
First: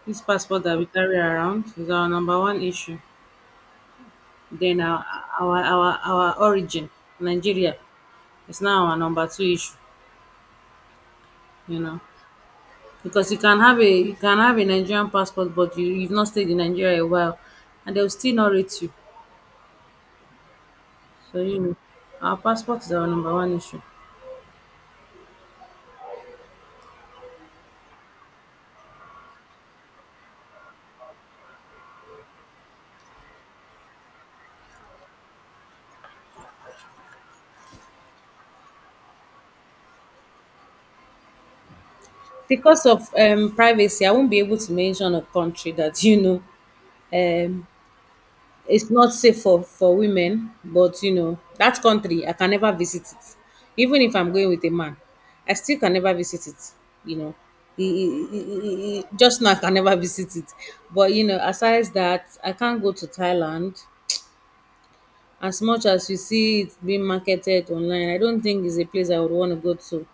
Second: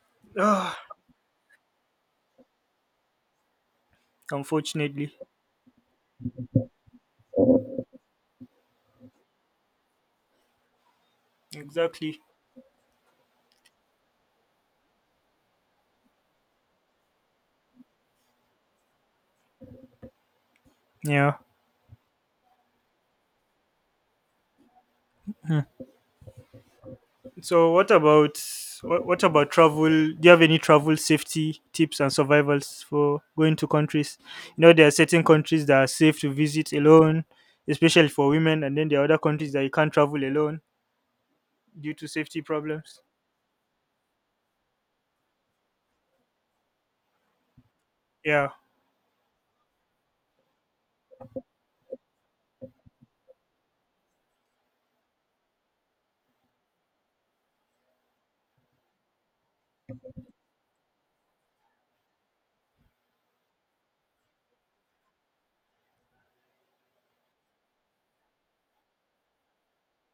Speaker 2: This passport that we
Speaker 1: *sighs*
Speaker 2: carry around is our number one issue. Then our
Speaker 1: Unfortunately.
Speaker 2: our our, our origin, Nigeria, is now our number two issue, you know,
Speaker 1: Exactly.
Speaker 2: because you can have a— you can have a Nigerian passport but you've not stayed in Nigeria a while and they'll still not rate you.
Speaker 1: Yeah.
Speaker 2: So you know, our passport is our number one issue.
Speaker 1: Hmm. So what about, what about travel? Do you have any travel safety tips and survivals for going to countries? You know, there are certain countries that are safe to visit alone, especially for women, and then there are other countries that you can't travel alone due to safety
Speaker 2: Because
Speaker 1: problems.
Speaker 2: of privacy, I won't be able to mention a country that you know, um
Speaker 1: Yeah.
Speaker 2: it's not safe for women, but you know, that country I can never visit it. Even if I'm going with a man, I still can never visit it. You know, just now I can never *laughs* visit it. But you know, aside that, I can't go to Thailand. As much as you see it being marketed online, I don't think it's a place I would want to go to.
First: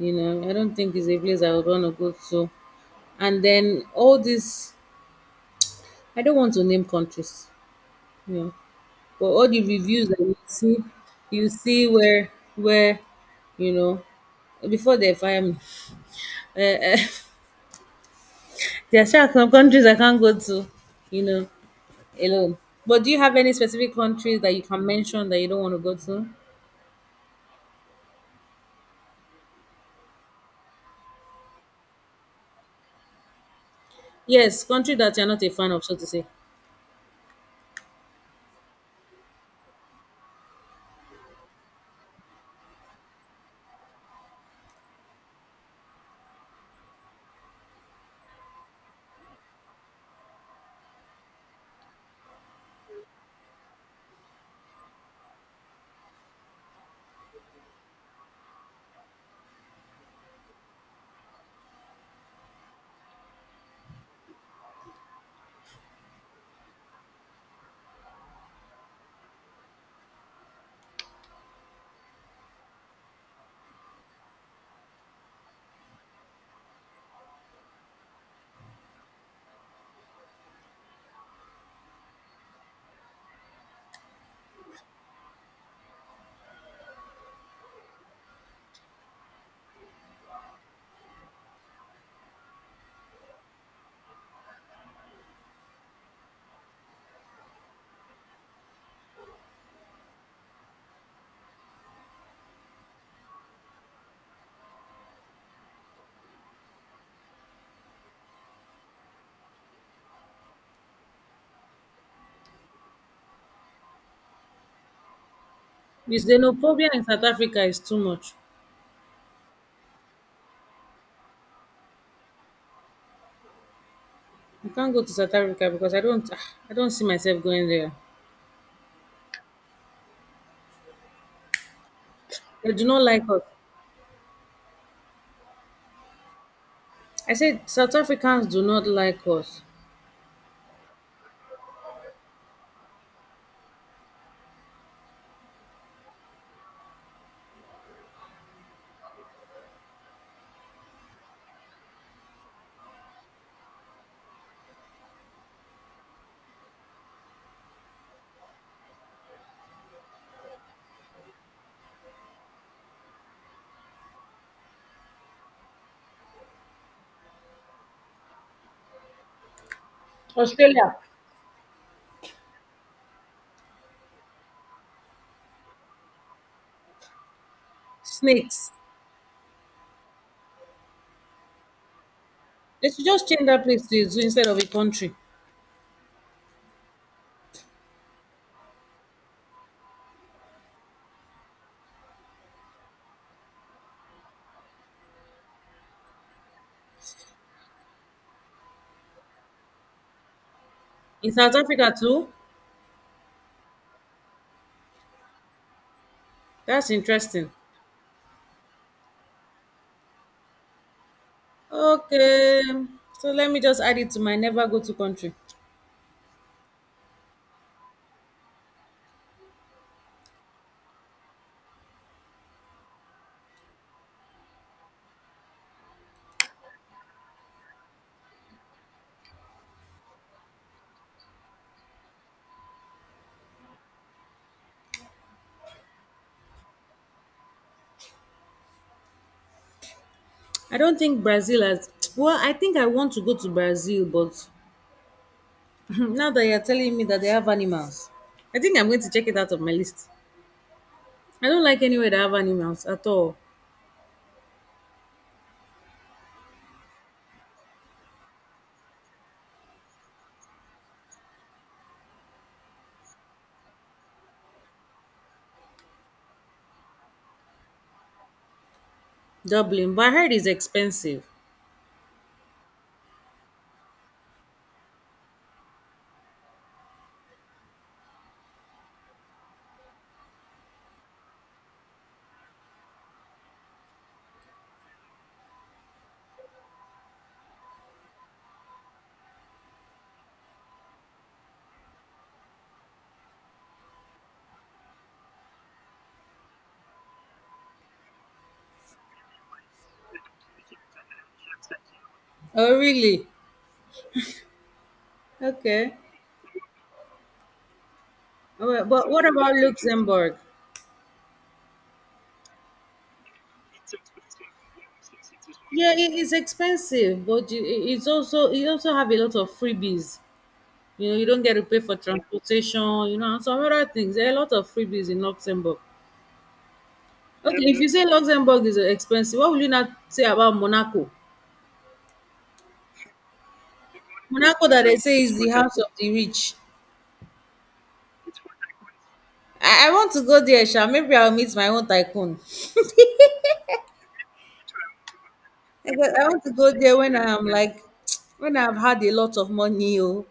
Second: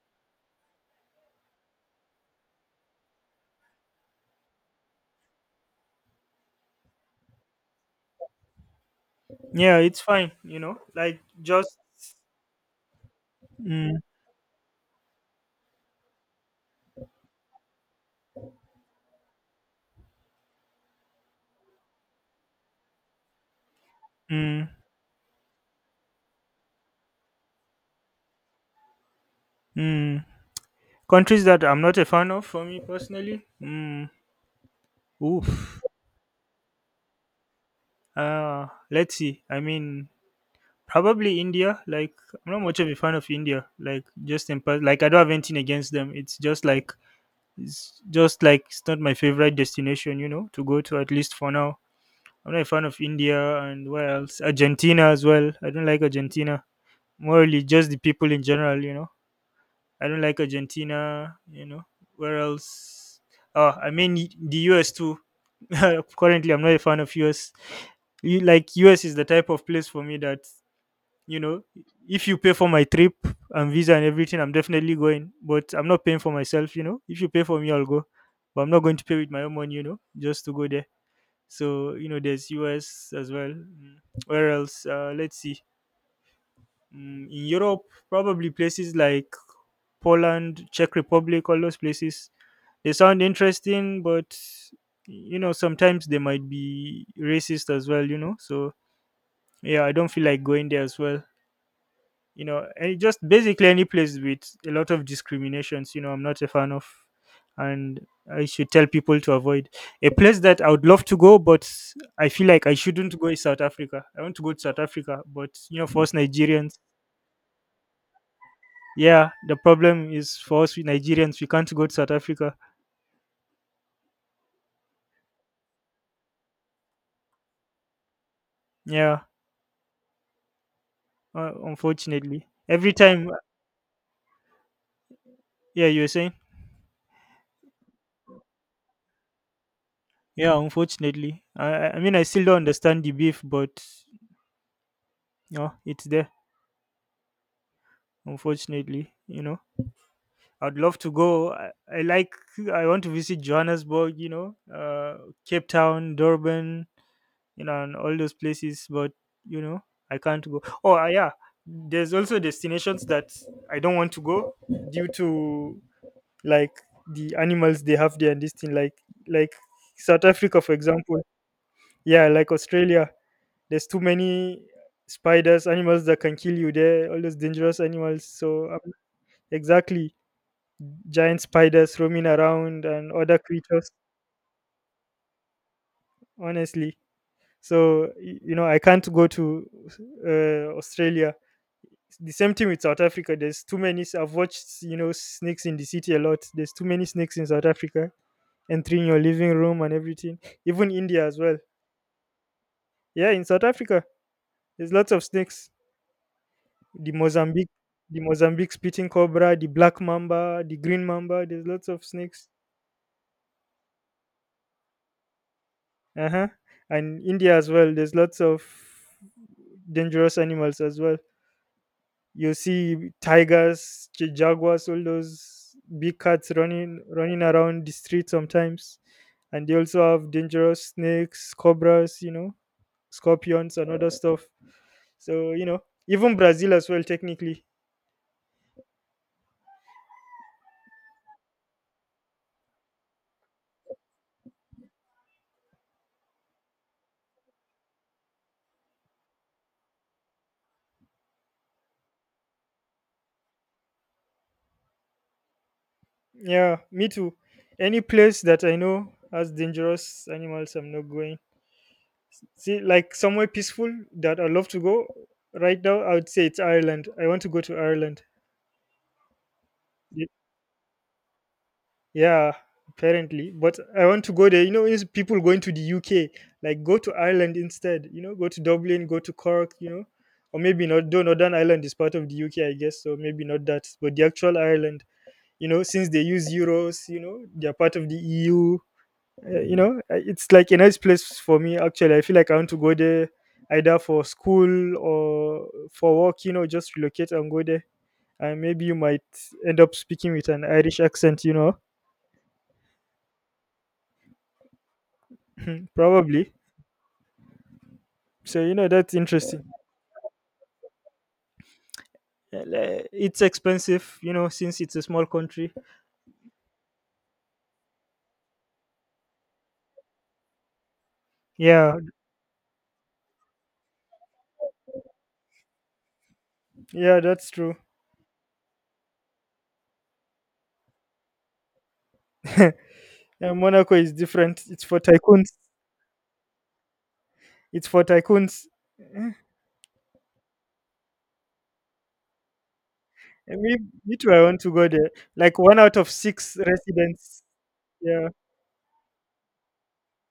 Speaker 2: You know, I don't think it's a place I would want to go to. And then all this, I don't want to name countries. You know, but all the
Speaker 1: Yeah, it's
Speaker 2: reviews that
Speaker 1: fine, you know. Like,
Speaker 2: you
Speaker 1: just
Speaker 2: see where you
Speaker 1: mm,
Speaker 2: know before they fire me. Uh, uh, *laughs* there are sha some countries I can't go to, you know, alone. But do you have any specific countries that you
Speaker 1: mm,
Speaker 2: can mention that you don't want to go to?
Speaker 1: mm. Countries that I'm not a fan of, for me personally.
Speaker 2: Yes, country that you're not a fan
Speaker 1: Oof.
Speaker 2: of, so to say.
Speaker 1: Let's see. I mean, probably India. Like, I'm not much of a fan of India. Like, just in part, like I don't have anything against them. It's just like, it's not my favorite destination, you know, to go to, at least for now. I'm not a fan of India. And where else? Argentina as well. I don't like Argentina. Morally, just the people in general, you know. I don't like Argentina, you know. Where else? Oh, I mean, the US too. *laughs* Currently, I'm not a fan of US. You, US is the type of place for me that, you know, if you pay for my trip and visa and everything, I'm definitely going, but I'm not paying for myself. You know, if you pay for me, I'll go, but I'm not going to pay with my own money, you know, just to go there. So you know, there's US as well. Where else? Let's see. In Europe, probably places like Poland, Czech Republic, all those places. They sound interesting, but you know, sometimes they might be racist as well, you know. So yeah, I don't feel like going there as well, you know. And just basically any place with a lot of discriminations, you know, I'm not a fan of. And I should tell people to avoid. A place that I would love to go, but I feel like I shouldn't go, is South Africa. I want to go to South Africa, but you know, for us
Speaker 2: Because
Speaker 1: Nigerians.
Speaker 2: xenophobia in South Africa is too much.
Speaker 1: Yeah, the problem is, for us, we Nigerians, we can't go to South Africa.
Speaker 2: I can't go to South Africa because I don't *sighs* I don't see myself going there.
Speaker 1: Yeah. Unfortunately,
Speaker 2: They do
Speaker 1: every
Speaker 2: not like
Speaker 1: time.
Speaker 2: us.
Speaker 1: Yeah, you're saying.
Speaker 2: I said South Africans do not like us.
Speaker 1: Yeah, unfortunately, I mean, I still don't understand the beef, but you know, it's there, unfortunately, you know. I'd love to go. I like. I want to visit Johannesburg. You know, Cape Town, Durban. You know, and all those places. But you know, I can't go. Oh, yeah, there's also destinations that I don't want to go due to, like, the animals they have there and this thing. Like, like South Africa, for
Speaker 2: Australia.
Speaker 1: example. Yeah, like Australia. There's too many spiders, animals that can kill you there. All those dangerous animals. So
Speaker 2: Snakes.
Speaker 1: exactly. Giant spiders roaming around
Speaker 2: They should
Speaker 1: and
Speaker 2: just
Speaker 1: other
Speaker 2: change that place
Speaker 1: creatures,
Speaker 2: to a zoo instead of a country.
Speaker 1: honestly. So you know, I can't go to, Australia. It's the same thing with South Africa. There's too many I've watched, you know, snakes in the city a lot. There's too many snakes in South Africa entering your living room and everything. *laughs* Even India
Speaker 2: In
Speaker 1: as well.
Speaker 2: South Africa too?
Speaker 1: Yeah, in South Africa, there's lots of snakes.
Speaker 2: That's
Speaker 1: The
Speaker 2: interesting.
Speaker 1: Mozambique, spitting cobra, the black mamba, the green mamba. There's lots of snakes.
Speaker 2: Okay, so let me just add it to my never go to country.
Speaker 1: Uh-huh. And India as well, there's lots of dangerous animals as well. You see tigers, jaguars, all those big cats running around the street sometimes. And they also have dangerous snakes, cobras, you know, scorpions and other stuff. So you know, even Brazil as well, technically.
Speaker 2: I don't think Brazil has. Well, I think I want to go to Brazil, but *laughs* now that you're telling me that they have animals, I think I'm going to check it out of my list. I don't like anywhere that have animals at all.
Speaker 1: Yeah, me too. Any place that I know has dangerous animals, I'm not going. See, like, somewhere peaceful that I love to go right now, I would say it's Ireland. I want to go to Ireland.
Speaker 2: Dublin, but I
Speaker 1: Y-
Speaker 2: heard it's expensive.
Speaker 1: Yeah, apparently, but I want to go there. You know, is people going to the UK, like go to Ireland instead. You know, go to Dublin, go to Cork. You know, or maybe not. Though Northern Ireland is part of the UK, I guess. So maybe not that, but the actual Ireland. You know, since they use euros, you know, they are part of the EU. It's like a nice place for me. Actually, I feel like I want to go there either for school or for work. You know, just relocate and go there. And maybe you might end up speaking with an Irish accent. You know,
Speaker 2: Oh, really? Okay.
Speaker 1: probably. So
Speaker 2: All
Speaker 1: you know,
Speaker 2: right, but
Speaker 1: that's
Speaker 2: what about
Speaker 1: interesting.
Speaker 2: Luxembourg?
Speaker 1: It's expensive, you know, since it's a small country.
Speaker 2: Yeah, it is expensive, but you- it- it's also you also have a lot of freebies. You know, you don't get to pay for
Speaker 1: Yeah,
Speaker 2: transportation, you know, and some other things. There are a lot of freebies in Luxembourg.
Speaker 1: yeah, that's
Speaker 2: Okay,
Speaker 1: true.
Speaker 2: if you say Luxembourg is expensive, what will you not say about Monaco?
Speaker 1: And Monaco is different.
Speaker 2: Monaco
Speaker 1: It's
Speaker 2: that they
Speaker 1: for
Speaker 2: say is
Speaker 1: tycoons.
Speaker 2: the house of the rich.
Speaker 1: It's for tycoons. Eh,
Speaker 2: I want to go there, Sha. Maybe I'll meet my own tycoon.
Speaker 1: Me, too. I want to go there. Like, one out of
Speaker 2: Because I want to
Speaker 1: six
Speaker 2: go there when
Speaker 1: residents.
Speaker 2: I'm like
Speaker 1: Yeah.
Speaker 2: *tsk* when I've had a lot of money, oh,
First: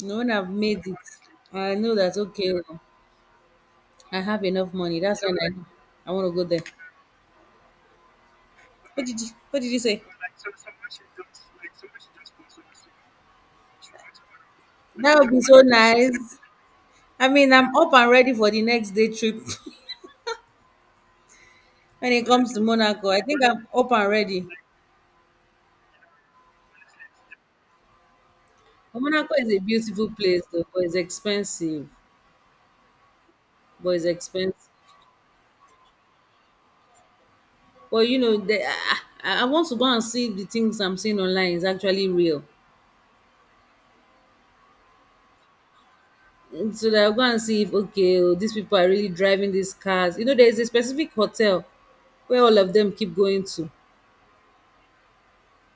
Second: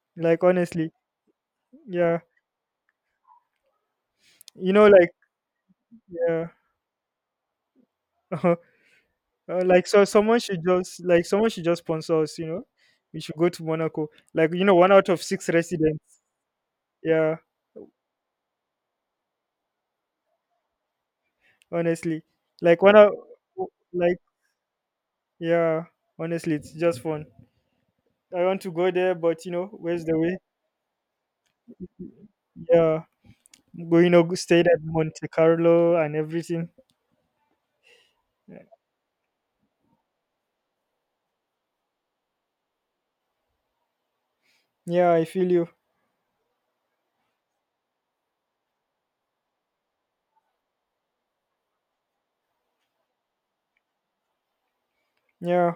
Speaker 2: you know, when
Speaker 1: Like,
Speaker 2: I've made
Speaker 1: honestly,
Speaker 2: it. I know that,
Speaker 1: yeah,
Speaker 2: okay. Oh, I have
Speaker 1: you
Speaker 2: enough
Speaker 1: know,
Speaker 2: money.
Speaker 1: like,
Speaker 2: That's when I want to go
Speaker 1: yeah,
Speaker 2: there.
Speaker 1: *laughs* uh,
Speaker 2: What did you— What did you say?
Speaker 1: someone should just sponsor us. You know, we should go to Monaco. Like, you know, one out
Speaker 2: That
Speaker 1: of
Speaker 2: would be
Speaker 1: six
Speaker 2: so
Speaker 1: residents.
Speaker 2: nice. I
Speaker 1: Yeah,
Speaker 2: mean, I'm up and ready for the next day trip. *laughs* When
Speaker 1: honestly,
Speaker 2: it comes to
Speaker 1: like one
Speaker 2: Monaco,
Speaker 1: out,
Speaker 2: I think I'm up and
Speaker 1: like
Speaker 2: ready.
Speaker 1: yeah, honestly, it's just fun. I want to go
Speaker 2: But
Speaker 1: there,
Speaker 2: Monaco
Speaker 1: but you
Speaker 2: is a
Speaker 1: know, where's
Speaker 2: beautiful
Speaker 1: the way?
Speaker 2: place, though, but it's expensive.
Speaker 1: Yeah,
Speaker 2: But
Speaker 1: go,
Speaker 2: it's
Speaker 1: you know, go
Speaker 2: expensive.
Speaker 1: stayed at Monte Carlo and everything.
Speaker 2: But you know, I want to go and see if the things I'm seeing online is actually real.
Speaker 1: Yeah, I feel you.
Speaker 2: So that I'll go and see if okay, oh, these people are really driving these cars. You know, there is a specific hotel where all of them keep going to.
Speaker 1: Yeah,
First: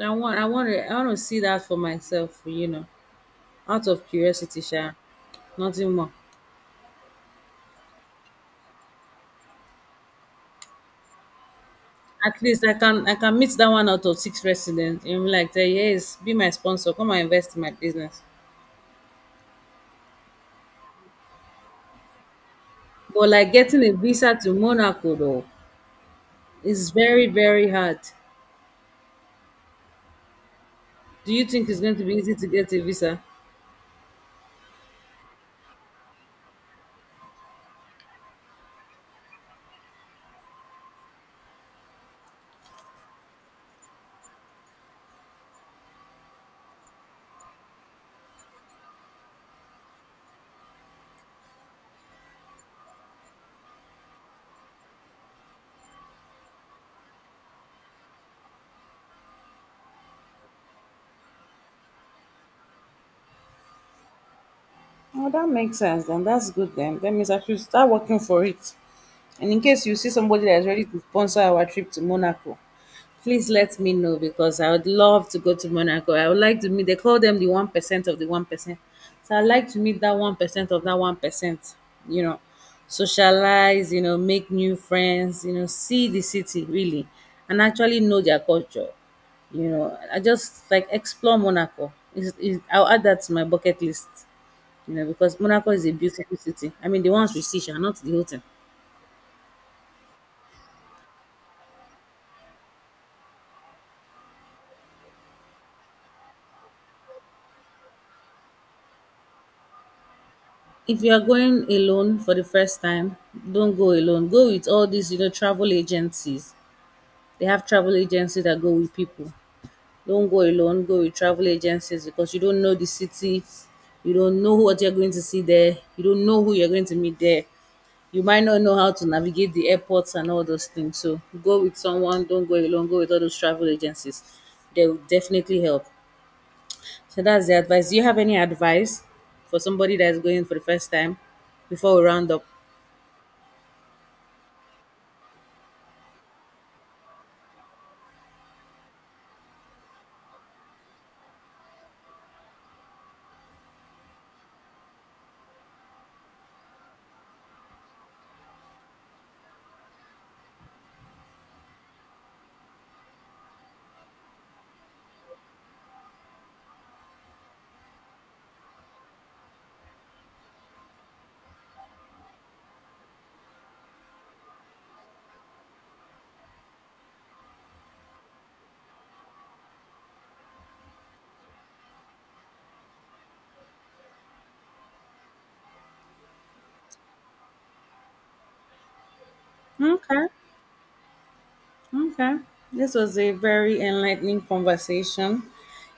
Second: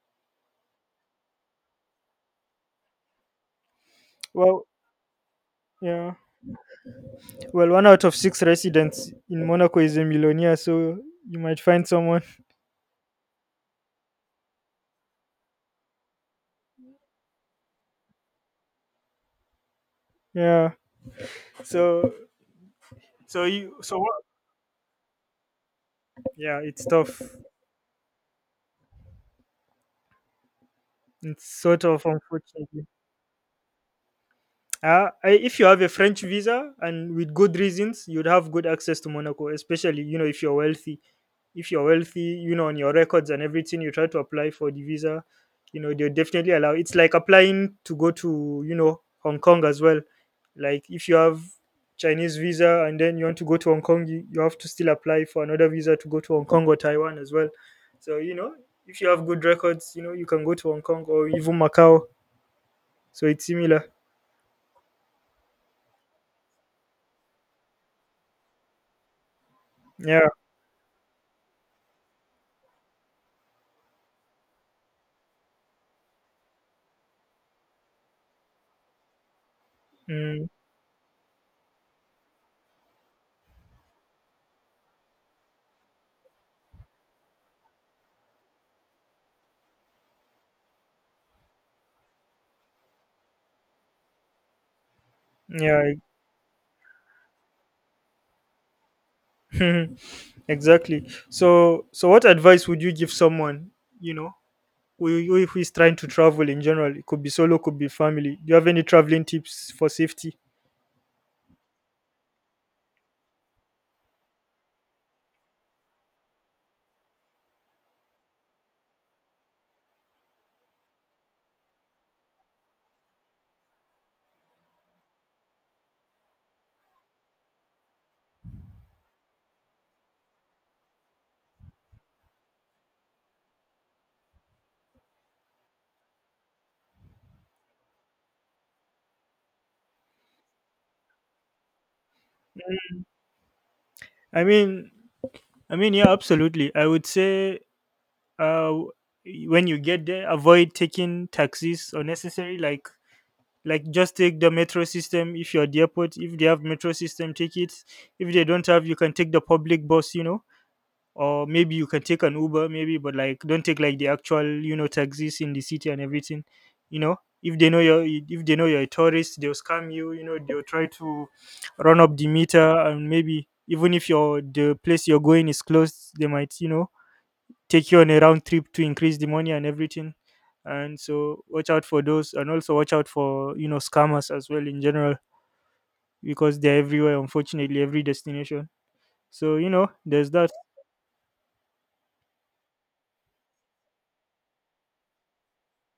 Speaker 2: I want to see that for myself, you know, out of curiosity,
Speaker 1: well,
Speaker 2: sha, nothing more.
Speaker 1: yeah. Well, one out of six residents in Monaco is a millionaire, so you might find someone.
Speaker 2: At
Speaker 1: *laughs*
Speaker 2: least I can meet that one out of six residents and be like, say, yes, be my sponsor, come and invest in my business.
Speaker 1: Yeah. So,
Speaker 2: But
Speaker 1: so
Speaker 2: like
Speaker 1: you
Speaker 2: getting a
Speaker 1: so what?
Speaker 2: visa to Monaco though
Speaker 1: Yeah, it's
Speaker 2: is
Speaker 1: tough.
Speaker 2: very, very hard. Do
Speaker 1: It's
Speaker 2: you think it's
Speaker 1: sort
Speaker 2: going
Speaker 1: of
Speaker 2: to be easy to get a
Speaker 1: unfortunately.
Speaker 2: visa?
Speaker 1: If you have a French visa and with good reasons, you'd have good access to Monaco, especially you know if you're wealthy. If you're wealthy, you know, on your records and everything, you try to apply for the visa, you know they'll definitely allow. It's like applying to go to, you know, Hong Kong as well. Like, if you have Chinese visa and then you want to go to Hong Kong, you have to still apply for another visa to go to Hong Kong or Taiwan as well. So you know, if you have good records, you know you can go to Hong Kong or even Macau. So it's similar.
Speaker 2: Oh, that makes sense then. That's good then. That means I should start working for it. And in case you see
Speaker 1: Yeah.
Speaker 2: somebody that is ready to sponsor our trip to Monaco, please let me know because I would love to go to Monaco. I would like to meet, they call them the 1% of the 1%. So I'd like to meet that
Speaker 1: mm,
Speaker 2: 1% of that 1%, you know, socialize, you know, make new friends, you know, see the city really and actually know their culture. You know, I just like explore Monaco. I'll add that to my bucket list. You know, because Monaco is
Speaker 1: yeah.
Speaker 2: a beautiful city. I mean, the ones we see, sha, not the whole thing.
Speaker 1: *laughs* Exactly. So, what advice would you give someone, you know, if he's trying to travel in general? It could be solo, could be family. Do you have any traveling tips for safety?
Speaker 2: If you are going alone for the first time, don't go alone. Go with all these, you know, travel agencies. They have travel agencies that go with people. Don't go alone. Go with travel agencies because you don't know the city. You don't know what you're going to see there. You don't know who you're going to meet there. You might not know how to navigate the airports and all those things. So go with someone. Don't go alone. Go with all those travel agencies. They will definitely help. So that's the advice. Do you have any advice for somebody that is going for the first time before we round up?
Speaker 1: i mean yeah, absolutely. I would say, uh w- when you get there, avoid taking taxis unnecessary. Like, just take the metro system. If you're at the airport, if they have metro system, take it. If they don't have, you can take the public bus, you know. Or maybe you can take an Uber, maybe. But like, don't take like the actual, you know, taxis in the city and everything. You know, if they know you're, a tourist, they'll scam you. You know, they'll try to run up the meter, and maybe even if your the place you're going is closed, they might, you know, take you on a round trip to increase the money and everything. And so watch out for those, and also watch out for, you know, scammers as well in general, because they're everywhere unfortunately, every destination. So you know,
Speaker 2: Okay.
Speaker 1: there's that.
Speaker 2: Okay. This was a very enlightening conversation.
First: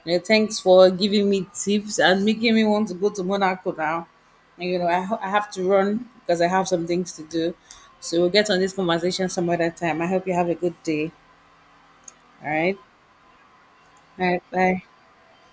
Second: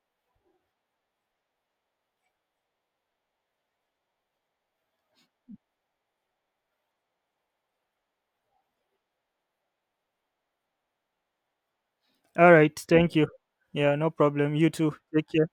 Speaker 2: You know, thanks for giving me tips and making me want to go to Monaco now. And, you know, I have to run because I have some things to do. So we'll get on this conversation some other time. I hope you have a good day. All
Speaker 1: All right.
Speaker 2: right.
Speaker 1: Thank you. Yeah, no
Speaker 2: All right.
Speaker 1: problem. You
Speaker 2: Bye.
Speaker 1: too. Take care.